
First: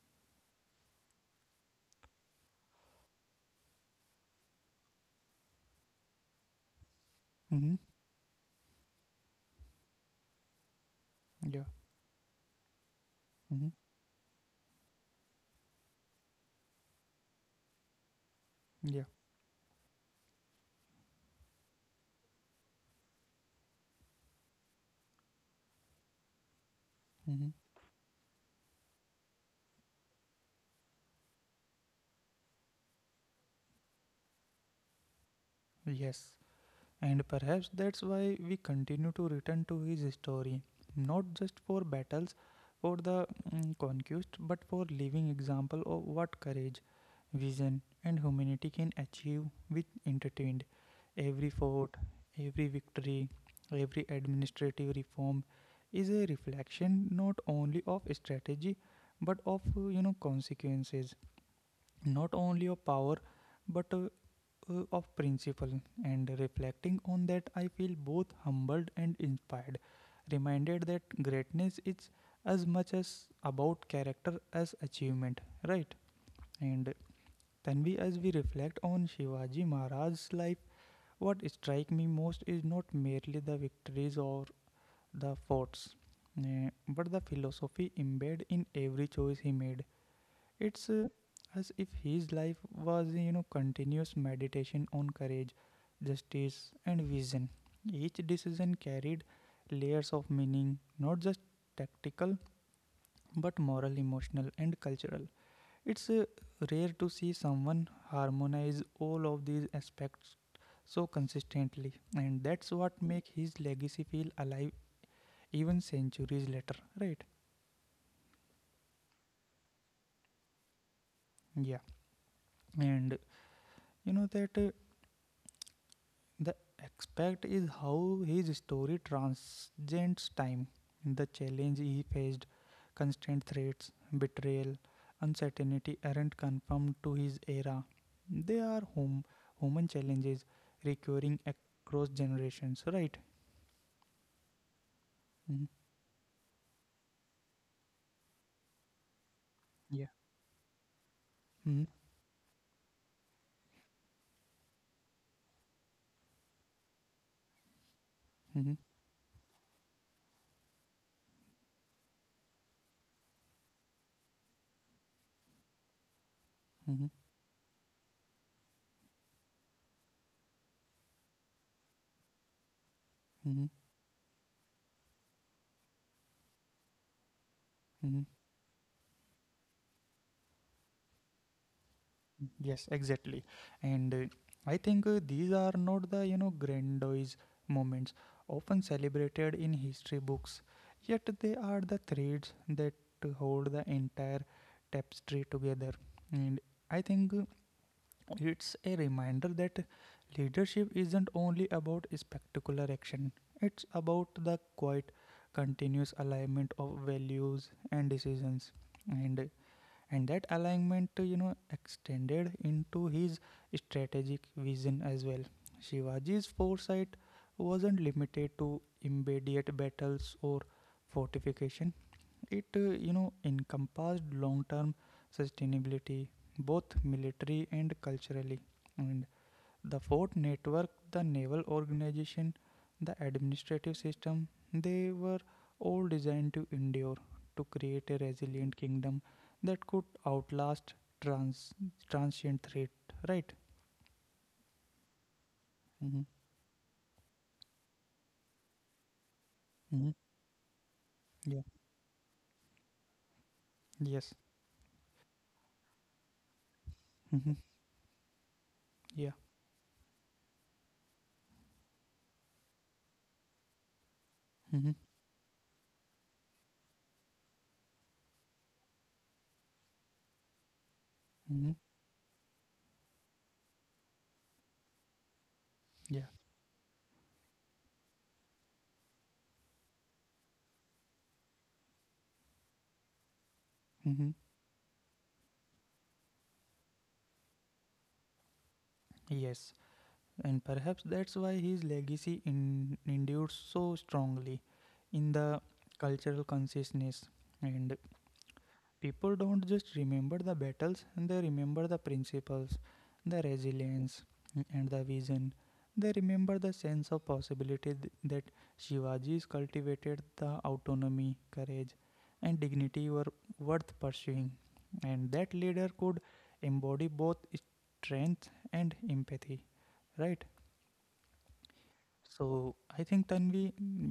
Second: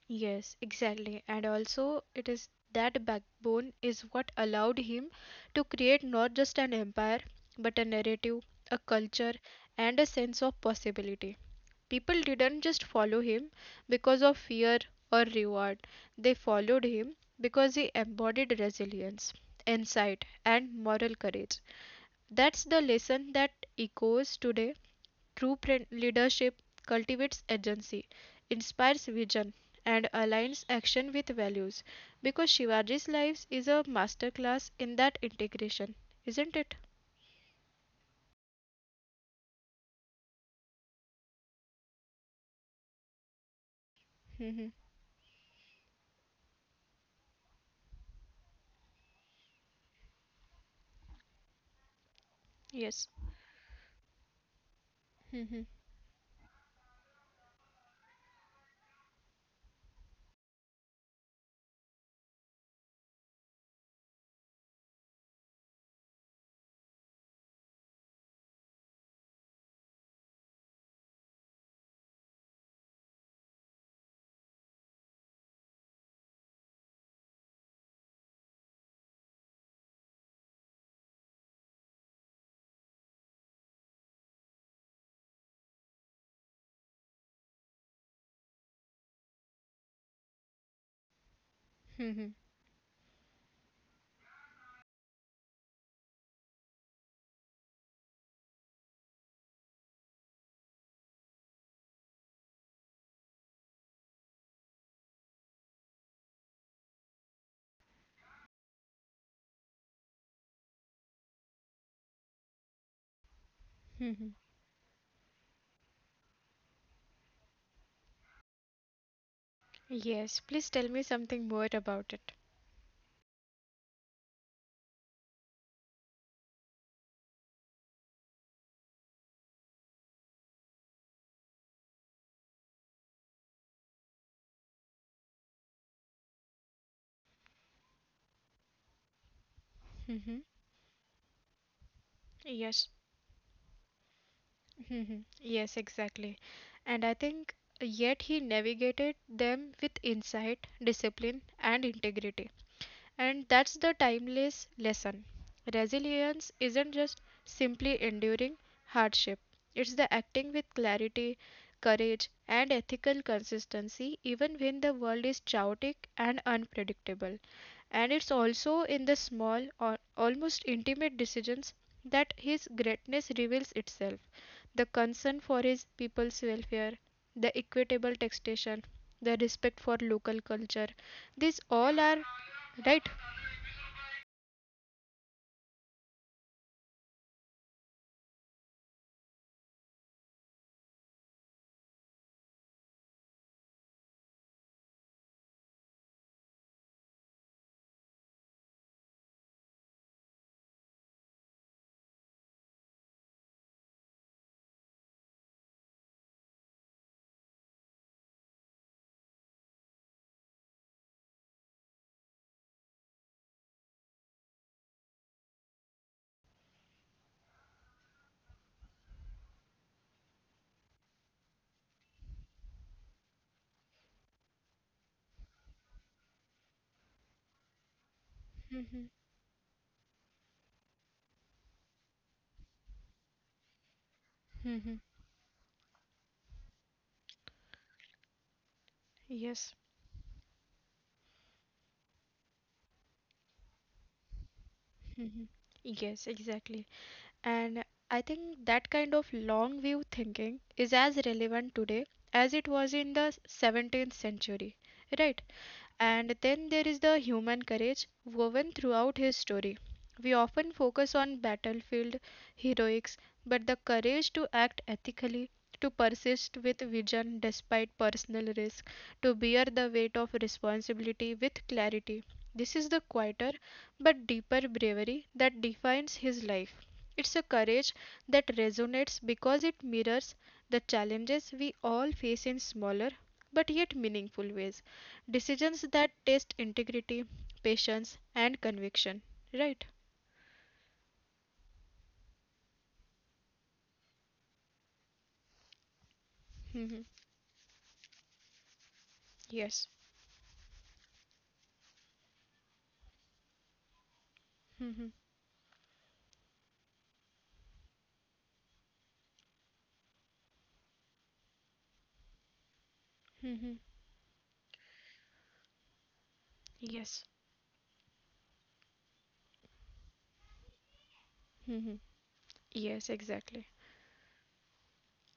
B: Yes, exactly. And also, it is that backbone is what allowed him to create not just an empire, but a
A: Mm-hmm.
B: narrative, a culture, and a sense of possibility.
A: Yeah.
B: People didn't just follow him
A: Mm-hmm.
B: because of fear or reward, they followed him because he embodied resilience,
A: Yeah.
B: insight, and moral courage. That's the lesson that echoes today. Leadership cultivates agency,
A: Mm-hmm.
B: inspires vision, and aligns action with values because Shivaji's life is a masterclass in that integration, isn't it?
A: Yes. And perhaps that's why we continue to return to his story, not just for battles, for the conquest, but for living example of what courage, vision, and humanity can achieve with entertained. Every fort,
B: [laughs] Yes.
A: every victory, every administrative reform is a reflection not only of strategy but of consequences, not only of power but of principle. And reflecting on that, I feel both humbled and inspired, reminded that greatness is as much as about character as achievement, right? And Tanvi, as we reflect on Shivaji Maharaj's life, what strikes me most is not merely the victories or the forts, but the philosophy embedded in every choice he made. It's as if his life was, you know, continuous meditation on courage, justice, and vision. Each decision carried layers of meaning, not just tactical, but moral, emotional, and cultural. It's rare to see someone harmonize all of these aspects so consistently, and that's what
B: [laughs]
A: makes his legacy feel alive even centuries later, right?
B: Yes, please tell me something more about it.
A: Yeah, and you know that the aspect is how his story transcends time. The challenge he faced, constant threats, betrayal, uncertainty aren't confined to his era. They are
B: Mm-hmm.
A: home, human challenges recurring
B: Yes.
A: across generations, right?
B: Mm-hmm. Yes, exactly. And
A: Mhm.
B: I think yet he navigated them with insight, discipline,
A: Yeah.
B: and integrity.
A: Mm-hmm.
B: And that's the timeless lesson. Resilience isn't just simply enduring hardship, it's
A: Mm-hmm.
B: the acting with clarity, courage, and ethical consistency even when the world is chaotic and unpredictable. And it's also in the small or almost intimate decisions that his greatness reveals itself.
A: Mm-hmm.
B: The concern for his people's welfare, the equitable taxation,
A: Mm-hmm.
B: the respect for local culture, these all are right.
A: Yes, exactly. And I think these are not the, you know, grandiose moments often celebrated in history books, yet they are the threads that hold the entire tapestry together. And I think it's a reminder that leadership isn't only about spectacular action, it's about the quiet, continuous alignment of values and decisions. And and that alignment extended into his strategic vision as well. Shivaji's foresight wasn't limited to immediate battles or fortification. It encompassed long term sustainability, both military
B: Hmm.
A: and culturally. And the fort network, the naval organization, the administrative system, they were all designed to endure, to create a
B: Yes,
A: resilient kingdom that could outlast trans transient threat, right?
B: yes, exactly.
A: Mm-hmm.
B: And I think that kind of long view thinking is as
A: Mm-hmm.
B: relevant today as it
A: Yeah.
B: was in the 17th century, right?
A: Yes.
B: And then there is the human courage
A: Mm-hmm.
B: woven throughout his story. We
A: Yeah.
B: often focus on battlefield heroics, but the courage to act ethically, to
A: Mm-hmm.
B: persist with vision despite personal risk, to bear the weight of responsibility with clarity. This is
A: Mm-hmm.
B: the quieter but deeper bravery that defines his life. It's a
A: Yeah.
B: courage that resonates because it mirrors the challenges we all face in smaller but yet meaningful ways
A: Mm-hmm.
B: decisions that test integrity, patience, and conviction, right?
A: Yes. And perhaps that's why his legacy endured so strongly in the
B: Mhm.
A: cultural consciousness. And
B: Yes.
A: people don't just remember the battles, they remember the principles, the
B: Mhm.
A: resilience, and the vision. They remember the sense of possibility that Shivaji's cultivated, the autonomy, courage,
B: Mhm.
A: and dignity were worth pursuing. And that leader
B: Yes.
A: could embody both strength and empathy, right?
B: Mhm. Yes, exactly.
A: So I think then we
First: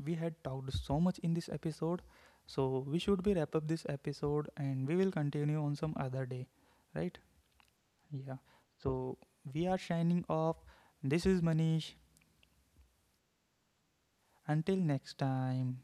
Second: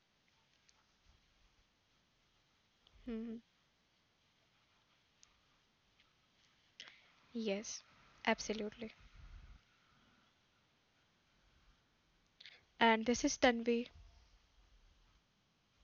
A: we had talked so much in this episode. So we should be
B: Mhm.
A: wrap up this episode and we will continue on some other day, right?
B: Yes,
A: Yeah.
B: absolutely.
A: So we are shining off. This is Manish.
B: And this is Tanvi
A: Until next time.